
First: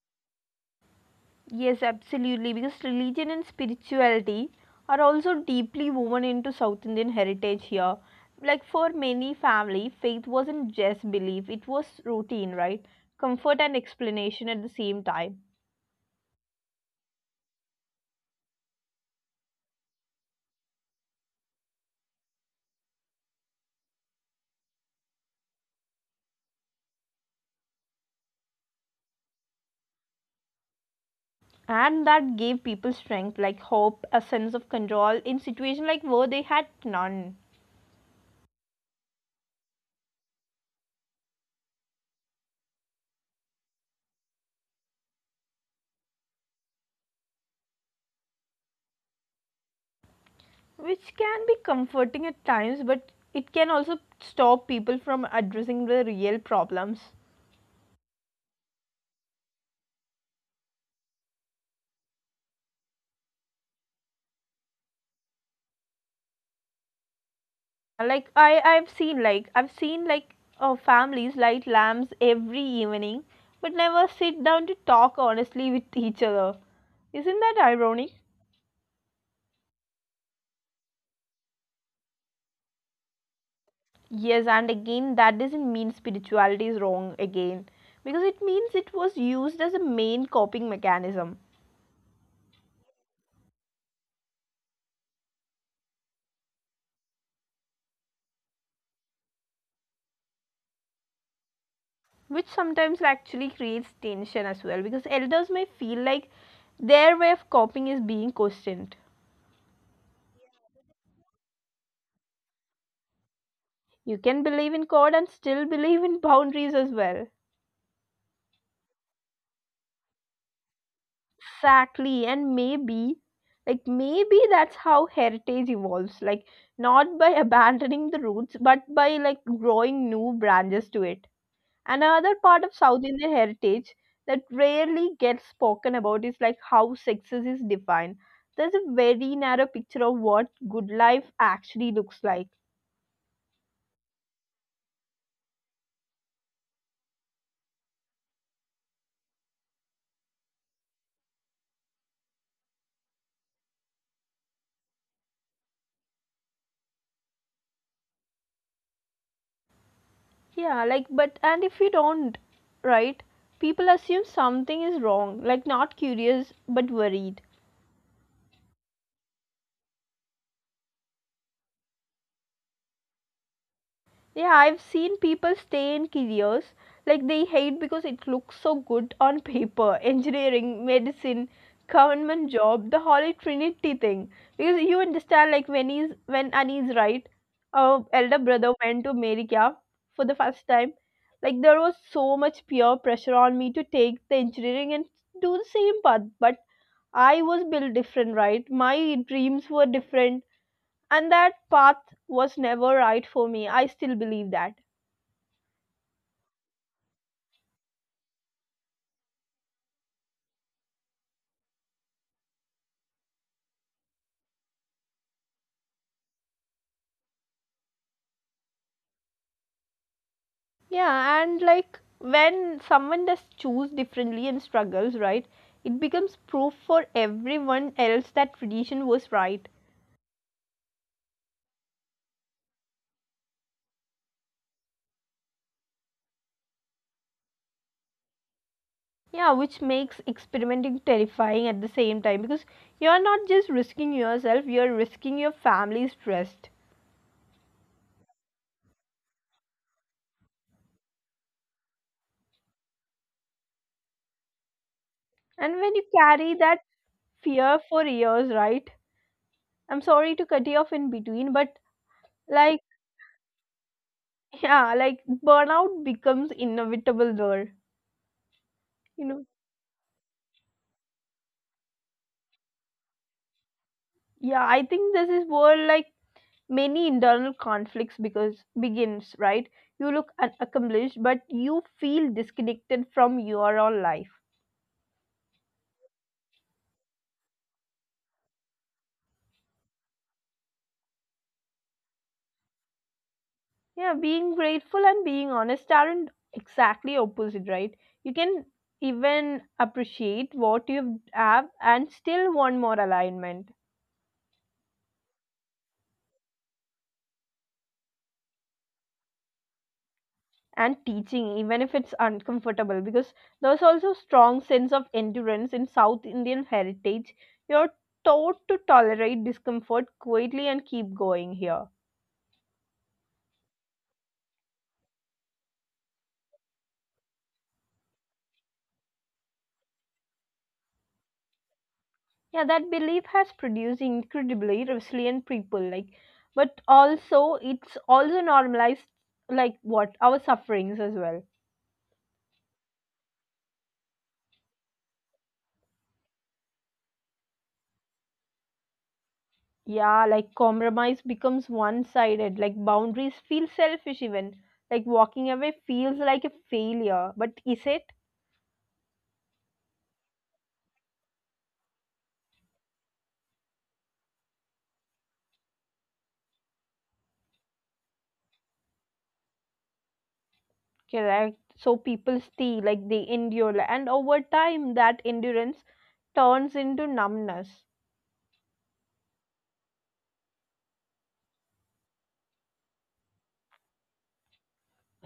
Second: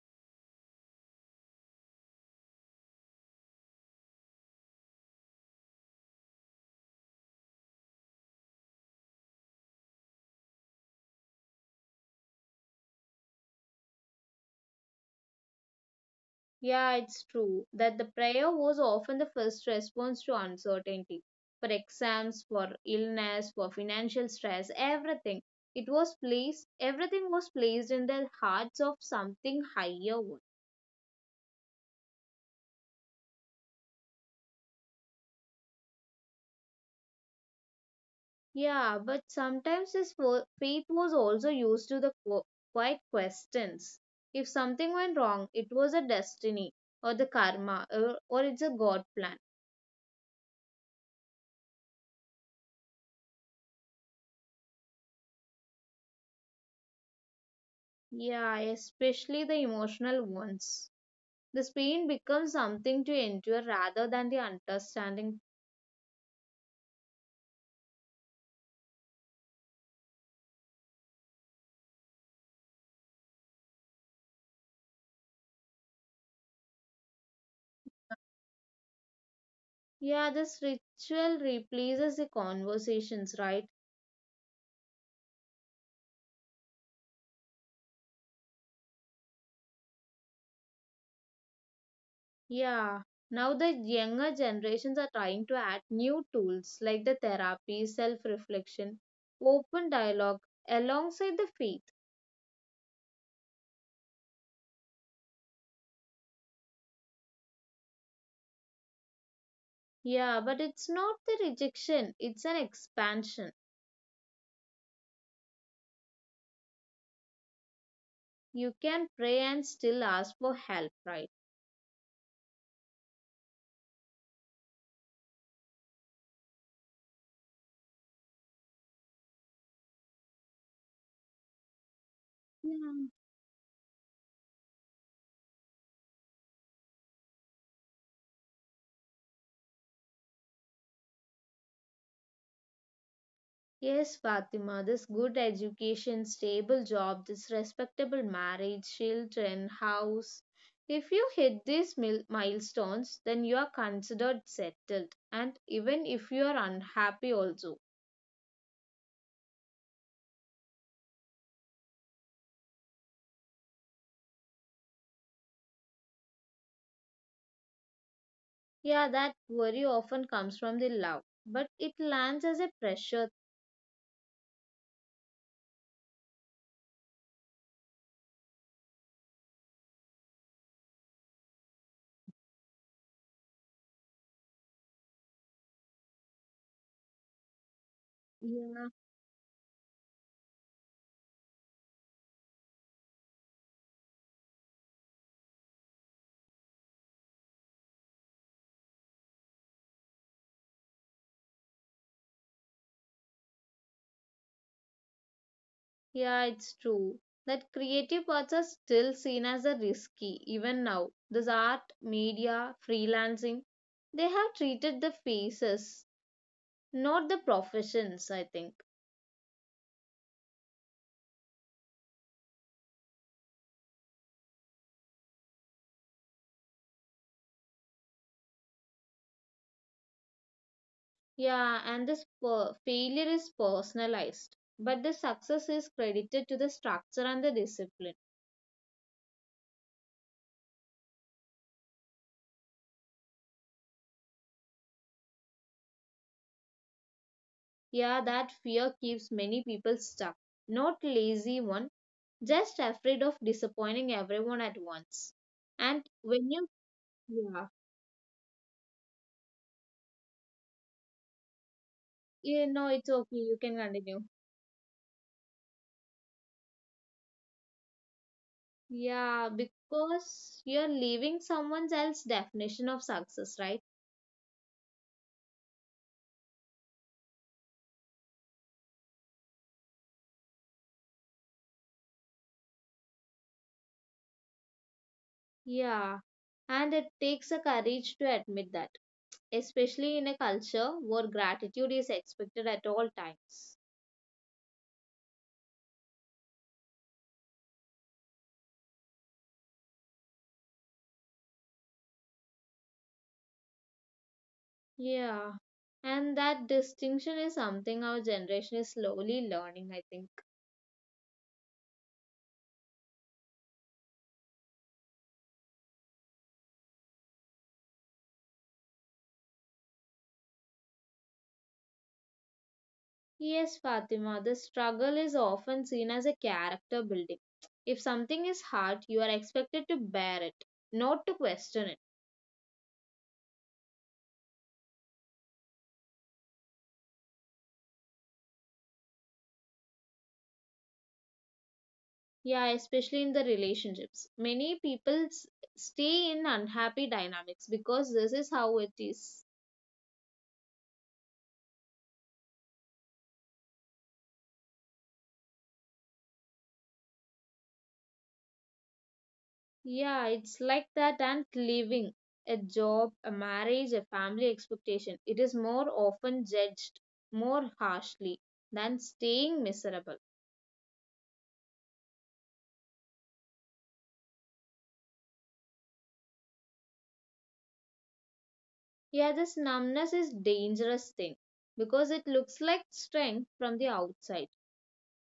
A: Yes, absolutely, because religion and spirituality are also deeply woven into South Indian heritage here. Like for many family, faith wasn't just belief, it was routine, right? Comfort and explanation at the same time.
B: Yeah, it's true that the prayer was often the first response to uncertainty. For exams, for illness, for financial stress, everything. It was placed, everything was placed in the hearts of something higher.
A: And that gave people strength, like hope, a sense of control in situations like where they had none.
B: Yeah, but sometimes his fo- faith was also used to the qu- quiet questions. If something went wrong, it was a destiny or the karma or, or it's a God plan.
A: Which can be comforting at times, but it can also stop people from addressing the real problems.
B: Yeah, especially the emotional ones. This pain becomes something to endure rather than the understanding.
A: Like i i've seen like i've seen like uh, families light lamps every evening but never sit down to talk honestly with each other. Isn't that ironic?
B: Yeah, this ritual replaces the conversations, right?
A: Yes, and again that doesn't mean spirituality is wrong, again, because it means it was used as a main coping mechanism,
B: Yeah, now the younger generations are trying to add new tools like the therapy, self reflection, open dialogue alongside the faith.
A: which sometimes actually creates tension as well because elders may feel like their way of coping is being questioned.
B: Yeah, but it's not the rejection, it's an expansion.
A: You can believe in god and still believe in boundaries as well.
B: You can pray and still ask for help, right?
A: Exactly, and maybe, like, maybe that's how heritage evolves, like, not by abandoning the roots, but by, like, growing new branches to it. Another part of South
B: Yeah.
A: Indian heritage that rarely gets spoken about is, like, how success is defined. There's a very narrow picture of what good life actually looks like.
B: Yes, Fatima, this good education, stable job, this respectable marriage, children, house. If you hit these mil- milestones, then you are considered settled, and even if you are unhappy, also.
A: Yeah, like, but, and if you don't, right, people assume something is wrong, like, not curious, but worried.
B: Yeah, that worry often comes from the love, but it lands as a pressure.
A: Yeah, I've seen people stay in careers like they hate because it looks so good on <laughs> paper. Engineering, medicine, government job, the holy trinity thing. Because you understand, like when he's when Annie's right, our elder brother
B: Yeah,
A: went to America for the first time. Like there was so much peer pressure on me to take the engineering and do the same path, but I was built different, right? My dreams were different, and that path was never right for me. I still believe that.
B: yeah, it's true. That creative paths are still seen as a risky, even now. This art, media, freelancing, they have treated the phases. Not the professions, I think.
A: Yeah, and like when someone does choose differently and struggles, right, it becomes proof for everyone else that tradition was right.
B: Yeah, and this per- failure is personalized, but the success is credited to the structure and the discipline.
A: Yeah, which makes experimenting terrifying at the same time because you're not just risking yourself, you're risking your family's trust.
B: Yeah, that fear keeps many people stuck. Not lazy one, just afraid of disappointing everyone at once.
A: And when
B: And
A: you
B: when
A: carry
B: you,
A: that
B: yeah,
A: fear for years, right, I'm sorry to cut you off in between, but
B: you
A: like,
B: know, it's okay, you can continue.
A: <laughs> yeah, like burnout becomes inevitable there, you
B: Yeah,
A: know.
B: because you're leaving someone else's definition of success, right?
A: Yeah, I think this is where like many internal conflicts because begins right you look accomplished but you feel disconnected from your own life.
B: Yeah, and it takes a courage to admit that especially in a culture where gratitude is expected at all times.
A: Yeah, being grateful and being honest aren't exactly opposite, right, you can even appreciate what you have and still want more alignment.
B: Yeah, and that distinction is something our generation is slowly learning, I think.
A: And teaching even if it's uncomfortable because there's also strong sense of endurance in South Indian heritage, you're taught to tolerate discomfort quietly and keep going here.
B: Yes, Fatima, the struggle is often seen as a character building. If something is hard, you are expected to bear it, not to question it.
A: Yeah, that belief has produced incredibly resilient people like, but also it's also normalized like what our sufferings as well.
B: Yeah, especially in the relationships. Many people s- stay in unhappy dynamics because this is how it is.
A: Yeah like compromise becomes one sided, like boundaries feel selfish, even like walking away feels like a failure, but is it?
B: Yeah, it's like that and leaving a job, a marriage, a family expectation. It is more often judged more harshly than staying miserable.
A: Correct, so people stay, like they endure, and over time that endurance turns into numbness.
B: Yeah, this numbness is dangerous thing because it looks like strength from the outside.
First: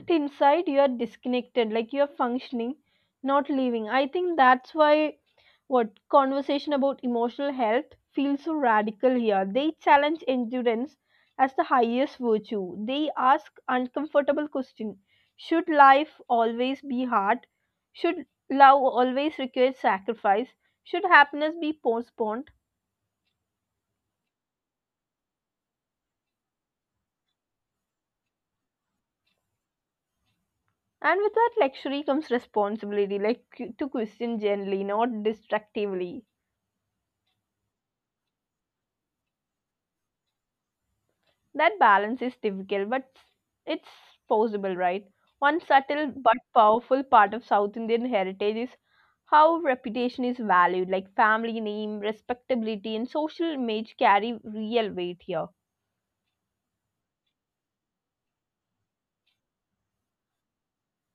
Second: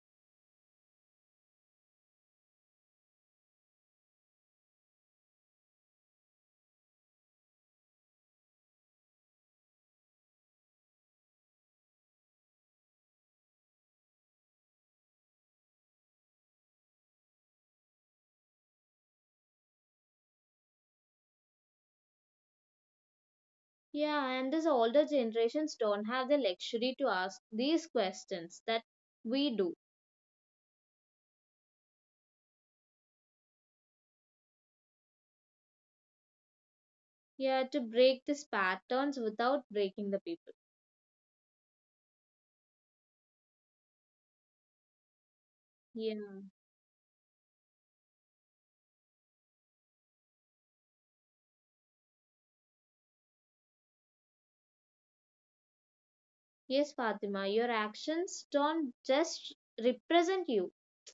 A: Inside you are disconnected, like you are functioning, not living. I think that's why what conversation about emotional health feels so radical here. They challenge endurance as the highest virtue. They ask uncomfortable question. Should life always be hard? Should love always require sacrifice? Should happiness be postponed?
B: Yeah, and these older generations don't have the luxury to ask these questions that we do.
A: And with that luxury comes responsibility, like to question gently, not destructively.
B: Yeah, to break these patterns without breaking the people.
A: That balance is difficult, but it's possible, right? One subtle
B: Yeah.
A: but powerful part of South Indian heritage is how reputation is valued, like family name, respectability, and social image carry real weight here.
B: Yes, Fatima, your actions don't just represent you.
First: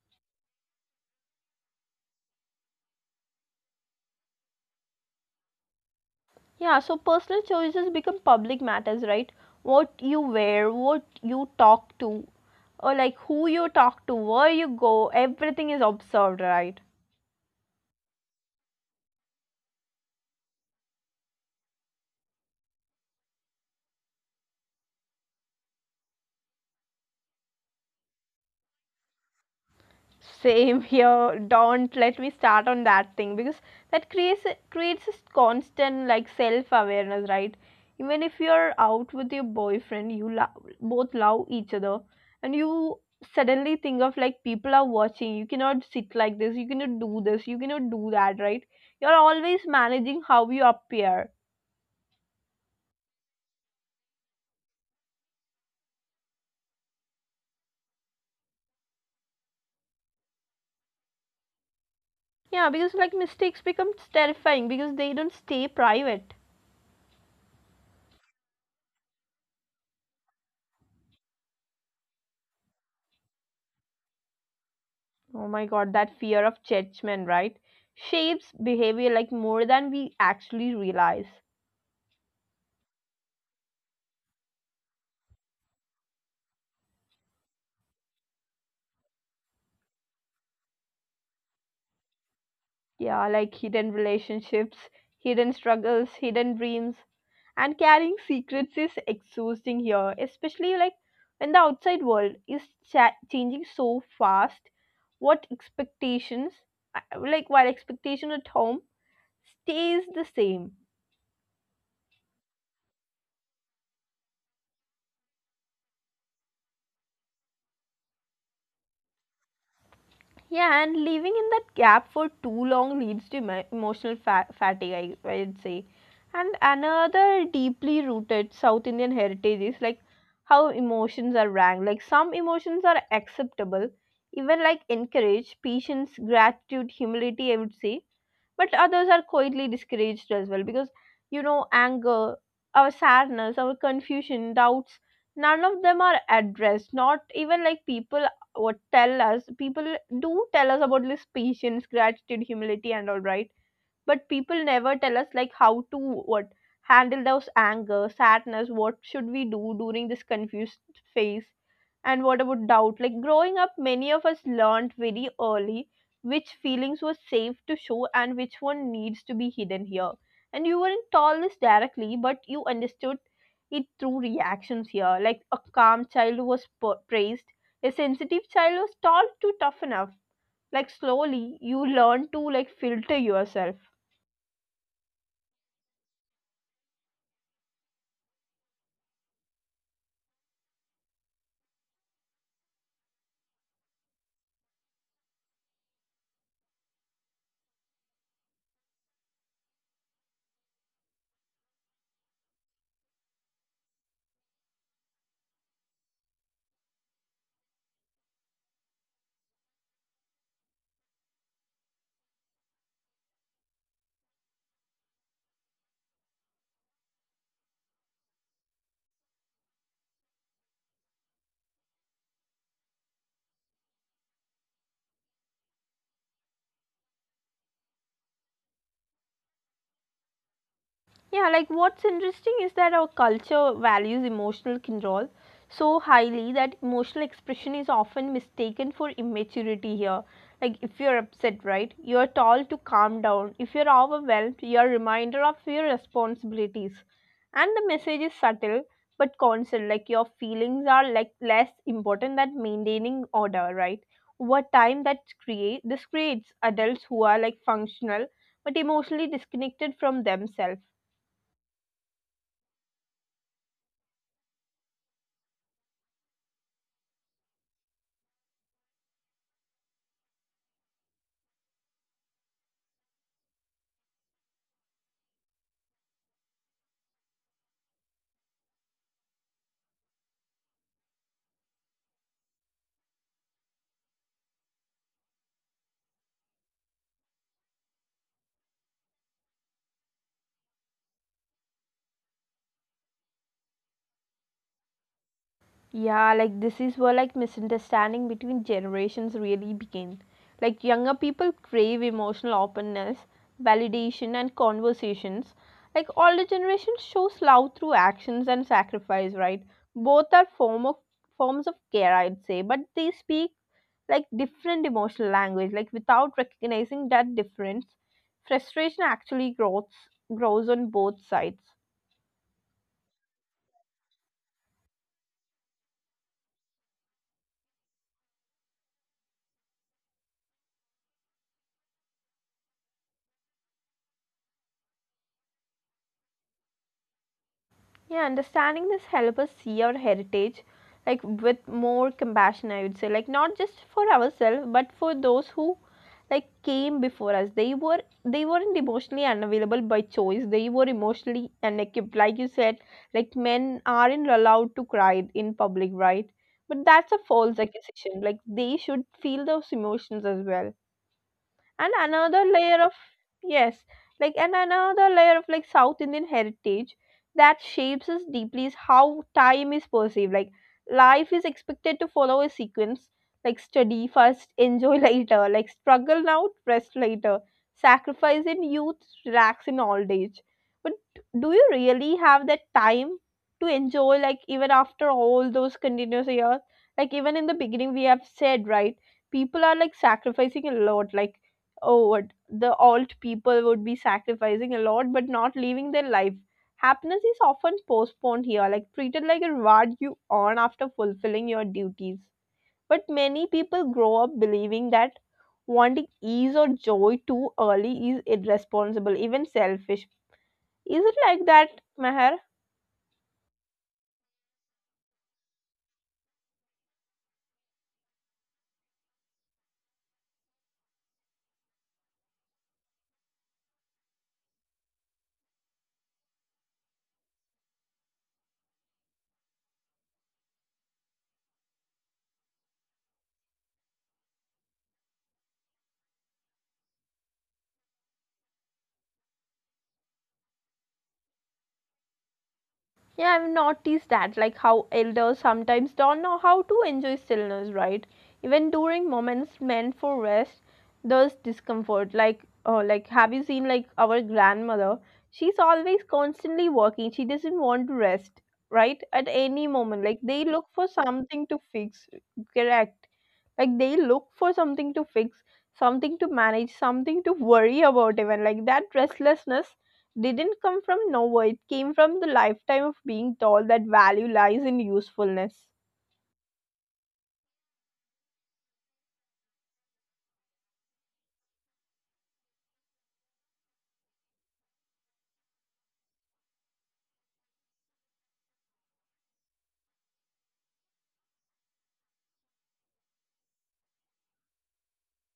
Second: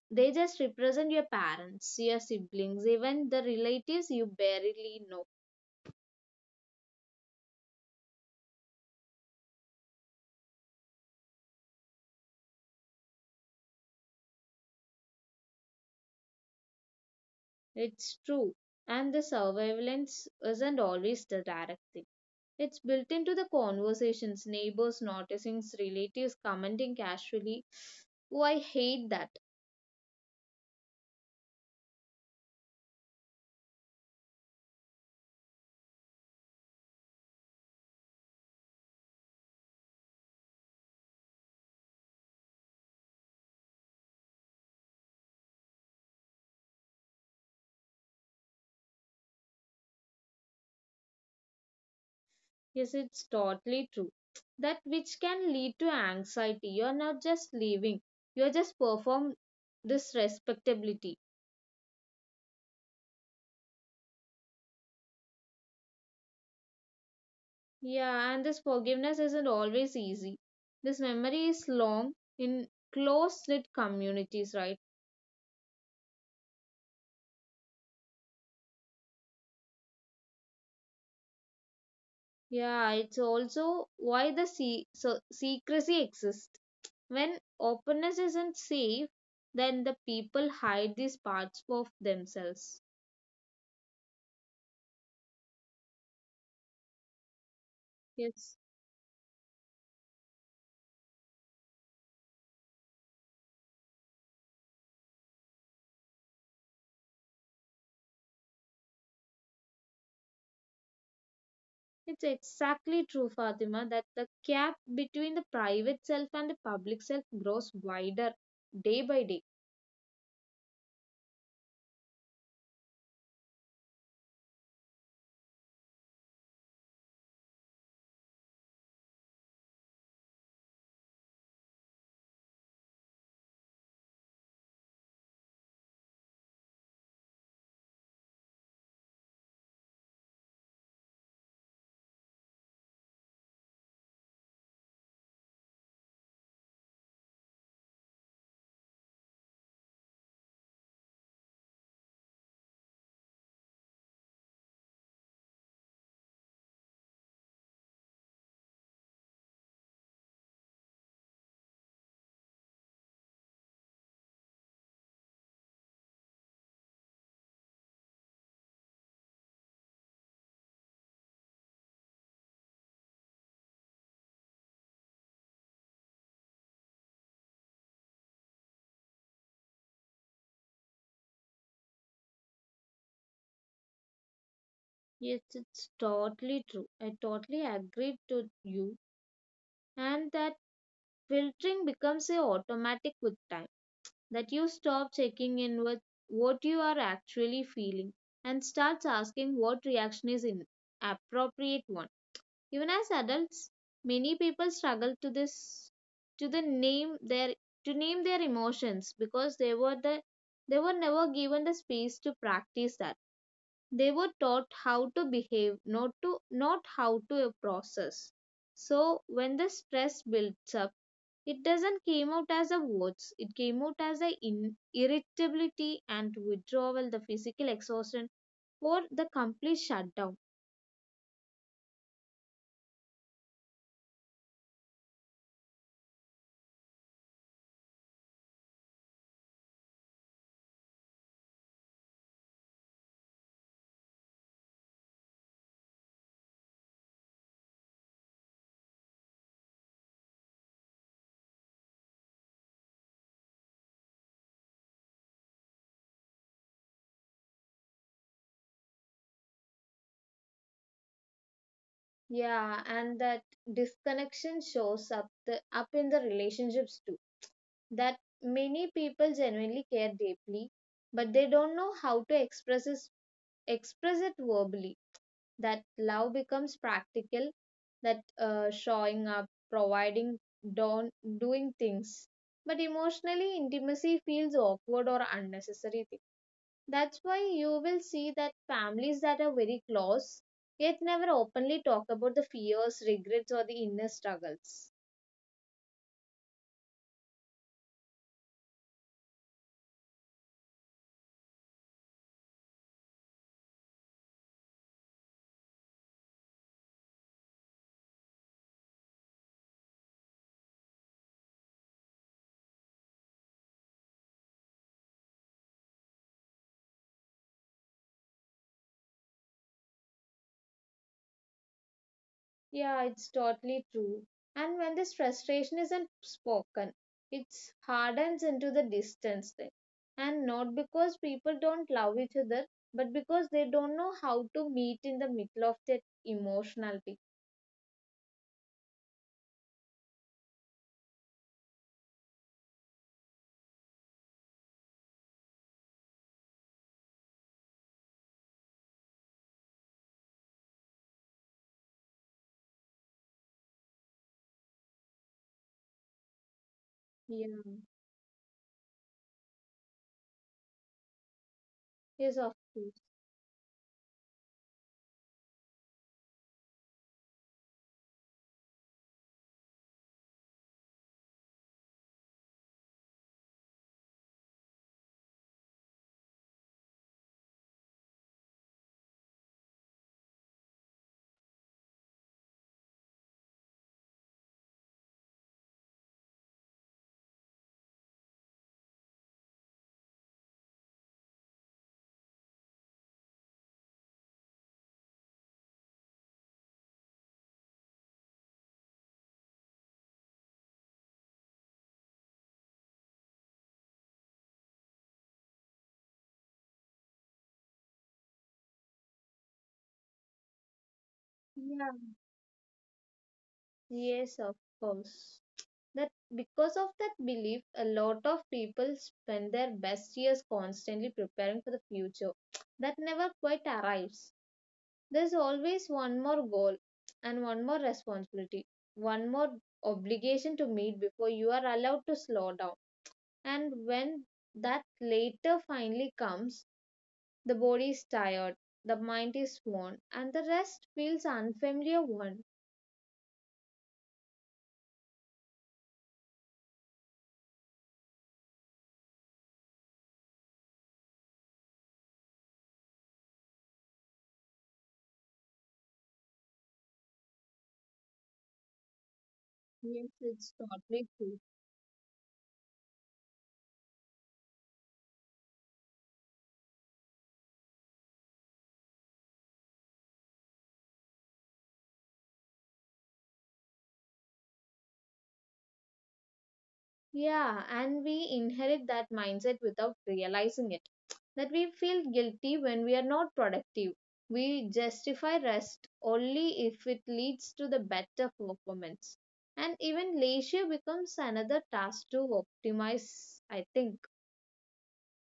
B: They just represent your parents, your siblings, even the relatives you barely know.
A: Yeah, so personal choices become public matters, right? What you wear, what you talk to, or like who you talk to, where you go, everything is observed, right?
B: It's true. And the surveillance isn't always the direct thing. It's built into the conversations, neighbors noticing, relatives commenting casually. Oh, I hate that.
A: Same here. Don't let me start on that thing because that creates creates this constant like self awareness, right? Even if you're out with your boyfriend, you lo- both love each other, and you suddenly think of like people are watching. You cannot sit like this. You cannot do this. You cannot do that, right? You're always managing how you appear.
B: Yes, it's totally true. That which can lead to anxiety. You're not just leaving, you're just perform this respectability.
A: Yeah, because like mistakes become terrifying because they don't stay private.
B: Yeah, and this forgiveness isn't always easy. This memory is long in close knit communities, right?
A: Oh my god, that fear of judgment, right? Shapes behavior like more than we actually realize.
B: Yeah, it's also why the se- so secrecy exists. When openness isn't safe, then the people hide these parts of themselves.
A: Yeah, like hidden relationships, hidden struggles, hidden dreams. And carrying
B: Yes,
A: secrets is exhausting here, especially like when the outside world is cha- changing so fast. What expectations, uh, like while expectation at home stays the same.
B: it's exactly true, Fatima, that the gap between the private self and the public self grows wider day by day.
A: Yeah, and living in that gap for too long leads to emo- emotional fa- fatigue, I, I'd say. And another deeply rooted South Indian heritage is like how emotions are ranked. Like some emotions are acceptable, even like encouraged, patience, gratitude, humility, I would say, but others are quietly discouraged as well because you know anger, our sadness, our confusion, doubts, none of them are addressed. Not even like people, what tell us. People do tell us about this patience, gratitude, humility and all, right? But people never tell us like how to, what handle those anger, sadness. What should we do during this confused phase? And what about doubt? Like growing up, many of us learned very early which feelings were safe to show and which one needs to be hidden here. And you weren't told this directly, but you understood it through reactions here. Like a calm child was pa- praised, a sensitive child was told to toughen up. Like slowly you learn to like filter yourself.
B: Yes, it's totally true. I totally agree to you and that filtering becomes a automatic with time that you stop checking in with what you are actually feeling and starts asking what reaction is an appropriate one even as adults many people struggle to this to the name their to name their emotions because they were the they were never given the space to practice that. They were taught how to behave, not to not how to process. So when the stress builds up it doesn't came out as a words. It came out as a in- irritability and withdrawal, the physical exhaustion, or the complete shutdown.
A: Yeah, like what's interesting is that our culture values emotional control so highly that emotional expression is often mistaken for immaturity here. Like if you're upset, right, you're told to calm down. If you're overwhelmed, you're reminded of your responsibilities. And the message is subtle but constant, like your feelings are like less important than maintaining order, right? Over time that create this creates adults who are like functional but emotionally disconnected from themselves.
B: Yeah, and that disconnection shows up the up in the relationships too. That many people genuinely care deeply, but they don't know how to express it, express it verbally. That love becomes practical, that uh, showing up, providing, don doing things, but emotionally intimacy feels awkward or unnecessary thing. That's why you will see that families that are very close yet never openly talk about the fears, regrets, or the inner struggles.
A: Yeah, like this is where like misunderstanding between generations really begin. Like younger people crave emotional openness, validation and conversations. Like older generation shows love through actions and sacrifice, right? Both are form of forms of care, I'd say, but they speak like different emotional language. Like without recognizing that difference, frustration actually grows grows on both sides.
B: Yeah, it's totally true. And when this frustration isn't spoken, it hardens into the distance thing. And not because people don't love each other, but because they don't know how to meet in the middle of that emotionality.
A: Yeah, understanding this help us see our heritage like with more compassion, I would say. Like not just for ourselves, but for those who like came before us. They were they weren't emotionally unavailable by choice. They were emotionally unequipped. Like you said, like men aren't allowed to cry in public, right? But that's a
B: Yeah.
A: false accusation. Like they should feel those emotions as well. And
B: Yes,
A: another
B: of
A: layer of,
B: course.
A: yes, like and another layer of like South Indian heritage that shapes us deeply is how time is perceived. Like life is expected to follow a sequence, like study first <laughs> enjoy later, like struggle now, rest later, sacrifice in youth, relax in old age. But do you really have that time to enjoy, like even after all those continuous years? Like even in the beginning we have said, right, people are like sacrificing a lot. Like, oh, what the alt people would be sacrificing a lot but not leaving their life. Happiness is often postponed here, like treated like a reward you earn after fulfilling your duties. But many people grow up believing that wanting ease or joy too early is irresponsible, even selfish. Is it like that,
B: Yeah.
A: Meher?
B: Yes, of course. That because of that belief, a lot of people spend their best years constantly preparing for the future that never quite arrives. There's always one more goal and one more responsibility, one more obligation to meet before you are allowed to slow down. And when that later finally comes, the body is tired, the mind is worn, and the rest feels unfamiliar one.
A: Yeah, I've noticed that, like how elders sometimes don't know how to enjoy stillness, right? Even during moments meant for rest, there's discomfort. Like, oh, like have you seen like our grandmother? She's always constantly working. She doesn't want to rest, right? At any moment,
B: Yes,
A: like they
B: it's
A: look for
B: totally true.
A: something to fix. Correct. Like they look for something to fix, something to manage, something to worry about. Even like that restlessness didn't come from nowhere. It came from the lifetime of being told that value lies in usefulness.
B: Yeah, and we inherit that mindset without realizing it. That we feel guilty when we are not productive. We justify rest only if it leads to the better performance. And even leisure becomes another task to optimize, I think.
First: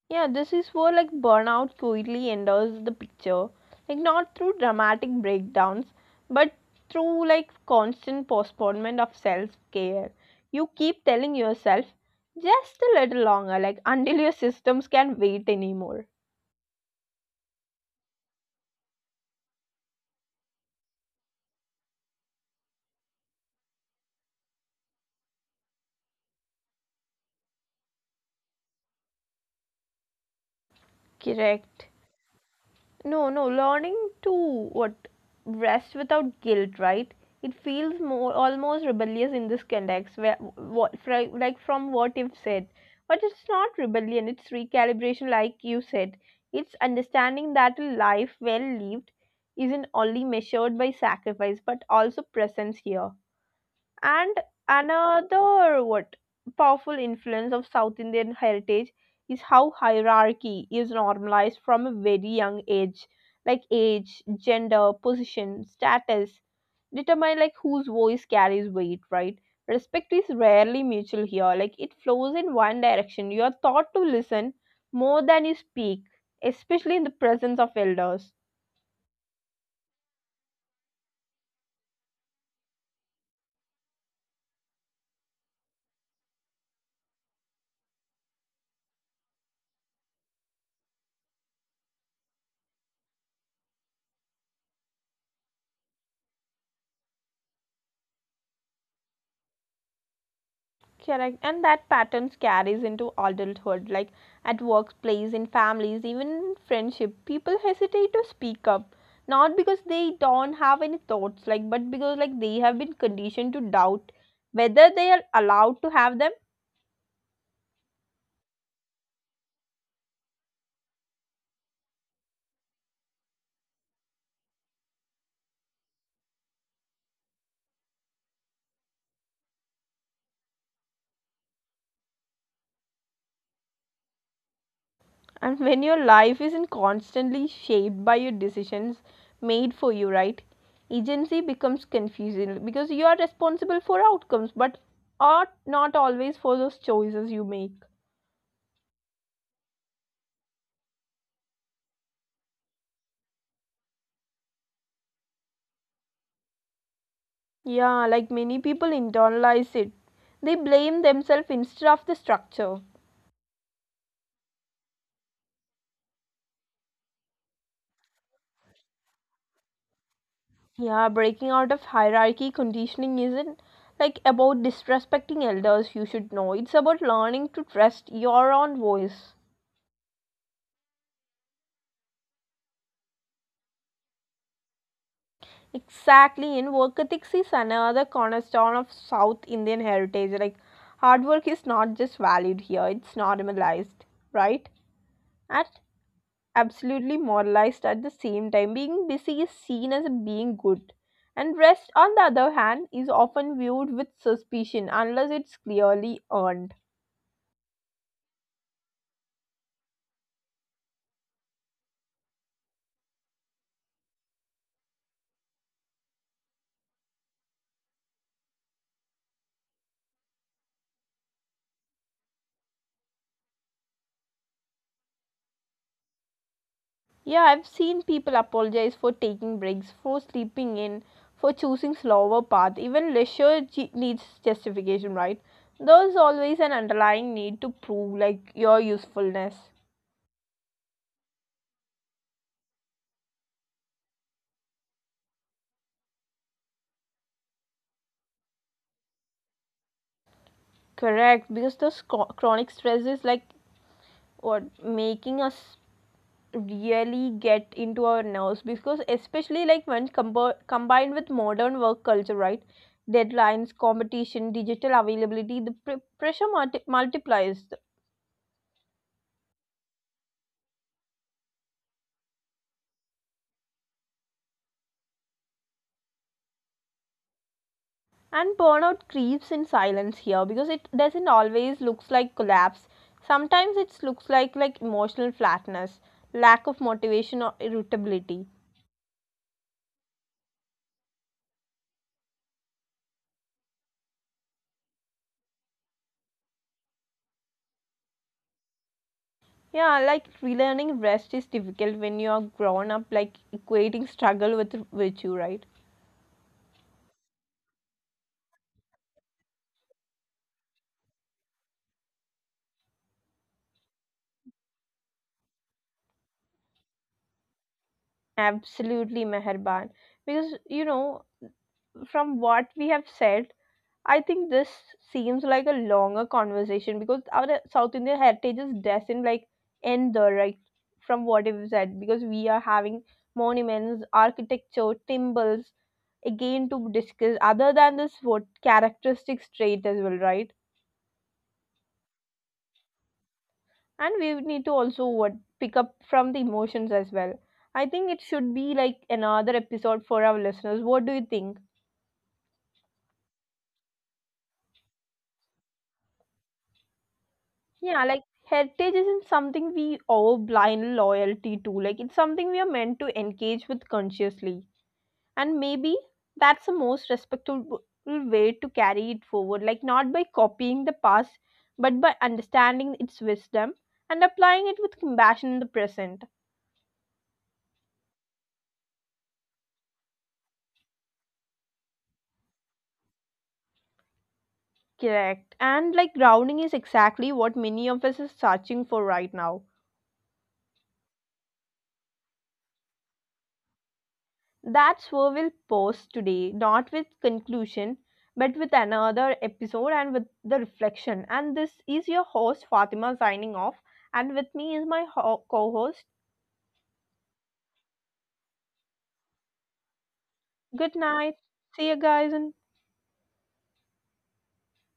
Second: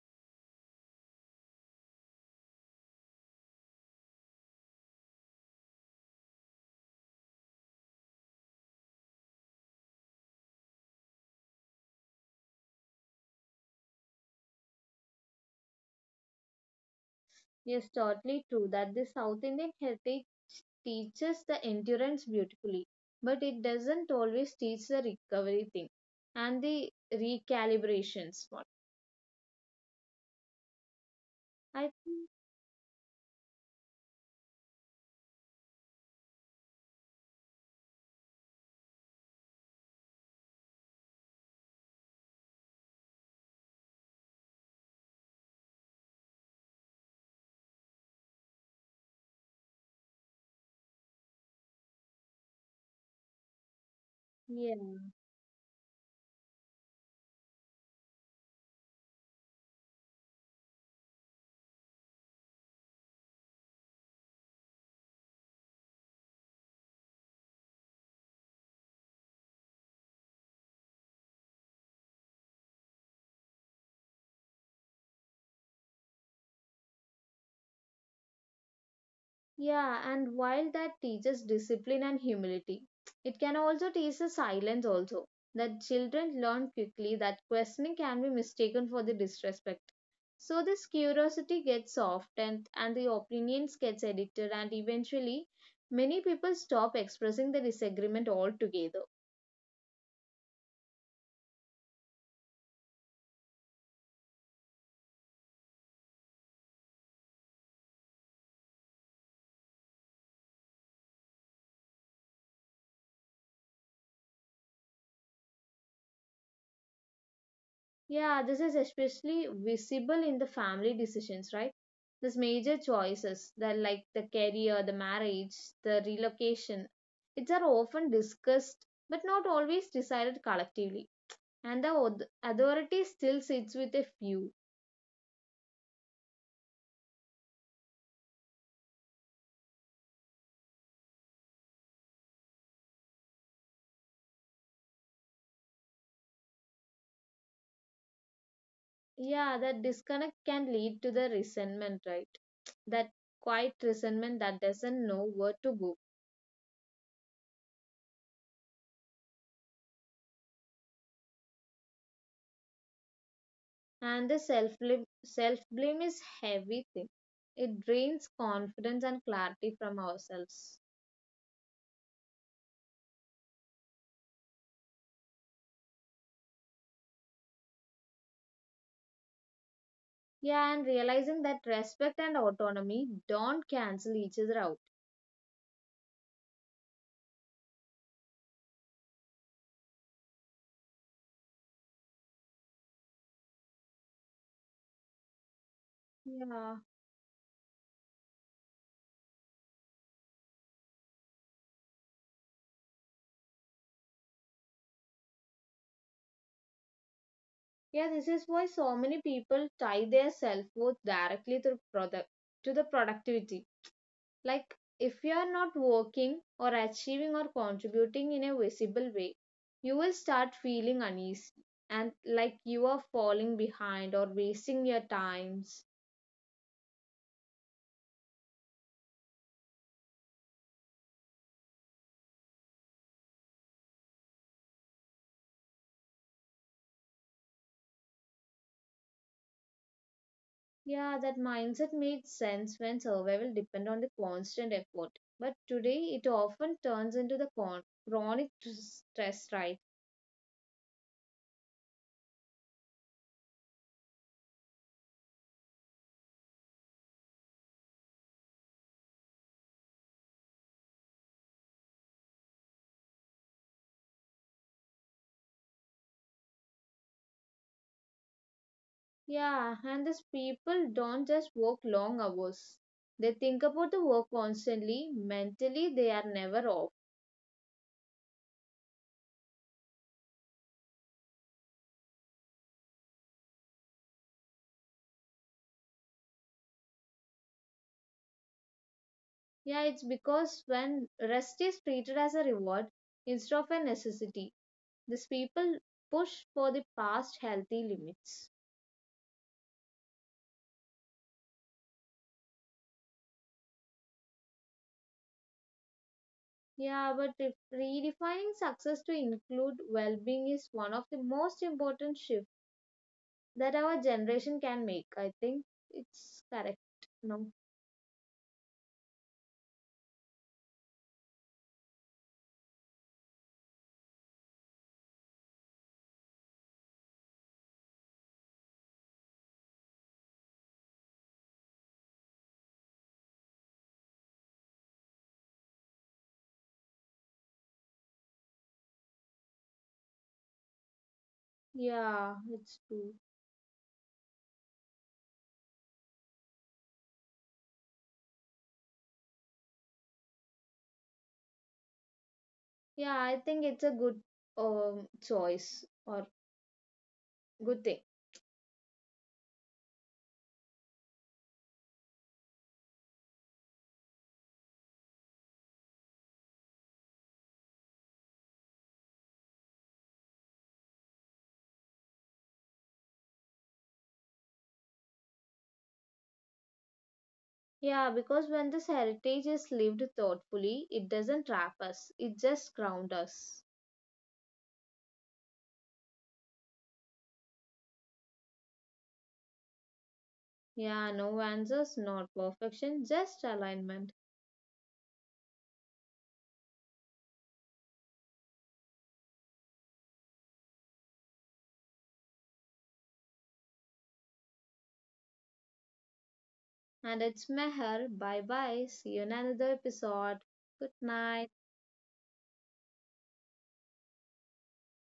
A: Yeah, this is where like burnout quietly enters the picture. Like not through dramatic breakdowns, but through like constant postponement of self care. You keep telling yourself just a little longer, like until your systems can't wait anymore.
B: Yes, totally true that the South Indian heritage teaches the endurance beautifully, but it doesn't always teach the recovery thing and the recalibrations. Part.
A: Correct.
B: I think,
A: No, no, Learning to what rest without guilt, right? It feels more almost rebellious in this context, where what fri- like from what you've said, but it's not rebellion. It's recalibration, like you said. It's understanding that a life well lived isn't only measured by sacrifice, but also presence here. And
B: yeah.
A: another what powerful influence of South Indian heritage is how hierarchy is normalized from a very young age. Like age, gender, position, status determine like whose voice carries weight, right? Respect is rarely mutual here. Like it flows in one direction. You are taught to listen more than you speak, especially in the presence of elders.
B: Yeah, and while that teaches discipline and humility, it can also teach the silence also. That children learn quickly that questioning can be mistaken for the disrespect. So this curiosity gets softened and the opinions gets edited and eventually many people stop expressing the disagreement altogether.
A: Correct. And that patterns carries into adulthood, like at workplace, in families, even in friendship. People hesitate to speak up, not because they don't have any thoughts, like but because like they have been conditioned to doubt whether they are allowed to have them.
B: Yeah, this is especially visible in the family decisions, right? These major choices, that like the career, the marriage, the relocation, it's are often discussed but not always decided collectively. And the auth- authority still sits with a few.
A: And when your life isn't constantly shaped by your decisions made for you, right? Agency becomes confusing because you are responsible for outcomes, but are not always for those choices you make.
B: Yeah, that disconnect can lead to the resentment, right? That quiet resentment that doesn't know where to go.
A: Yeah, like many people internalize it. They blame themselves instead of the structure.
B: And the self self blame is heavy thing. It drains confidence and clarity from ourselves.
A: Yeah, breaking out of hierarchy conditioning isn't like about disrespecting elders, you should know. It's about learning to trust your own voice.
B: Yeah, and realizing that respect and autonomy don't cancel each other out.
A: Exactly, and work ethics is another cornerstone of South Indian heritage. Like, hard work is not just valued here, it's normalized, right? And
B: Yeah.
A: absolutely moralized at the same time. Being busy is seen as being good, and rest, on the other hand, is often viewed with suspicion unless it's clearly earned.
B: Yeah, this is why so many people tie their self-worth directly to product to the productivity. Like if you are not working or achieving or contributing in a visible way, you will start feeling uneasy and like you are falling behind or wasting your times.
A: Yeah, I've seen people apologize for taking breaks, for sleeping in, for choosing slower path. Even leisure ge- needs justification, right? There's always an underlying need to prove like your usefulness.
B: Yeah, that mindset made sense when survival depended on the constant effort. But today it often turns into the con- chronic tr- stress, right?
A: Correct, because those chro- chronic stresses like what making us really get into our nerves, because especially like when combo- combined with modern work culture, right, deadlines, competition, digital availability, the pr- pressure multi- multiplies.
B: Yeah, and these people don't just work long hours. They think about the work constantly. Mentally, they are never off.
A: And burnout creeps in silence here because it doesn't always looks like collapse. Sometimes it looks like like emotional flatness, lack of motivation or irritability.
B: Yeah, it's because when rest is treated as a reward instead of a necessity, these people push for the past healthy limits.
A: Yeah, like relearning rest is difficult when you are grown up like equating struggle with virtue, right?
B: Yeah, but if redefining success to include well being is one of the most important shifts that our generation can make. I think it's correct. No.
A: Absolutely, Meherban. Because, you know, from what we have said, I think this seems like a longer conversation because our South Indian heritage is destined like end there, right? From what we have said, because we are having monuments, architecture, temples, again to discuss other than this what characteristics trait as well, right?
B: Yeah, it's true.
A: And we need to also what pick up from the emotions as well. I think it should be like another episode for our listeners. What do you think?
B: Yeah, I think it's a good um, choice or good thing.
A: Yeah, like heritage isn't something we owe blind loyalty to. Like it's something we are meant to engage with consciously. And maybe that's the most respectable way to carry it forward. Like not by copying the past, but by understanding its wisdom and applying it with compassion in the present.
B: Yeah, because when this heritage is lived thoughtfully, it doesn't trap us, it just grounds us.
A: Correct. And like grounding is exactly what many of us are searching for right now.
B: Yeah, no answers, not perfection, just alignment.
A: That's where we'll pause today, not with conclusion, but with another episode and with the reflection. And this is your host Fatima signing off, and with me is my ho- co-host.
B: And it's Meher. Bye bye. See you in another episode. Good
A: Good
B: night.
A: night. See you guys and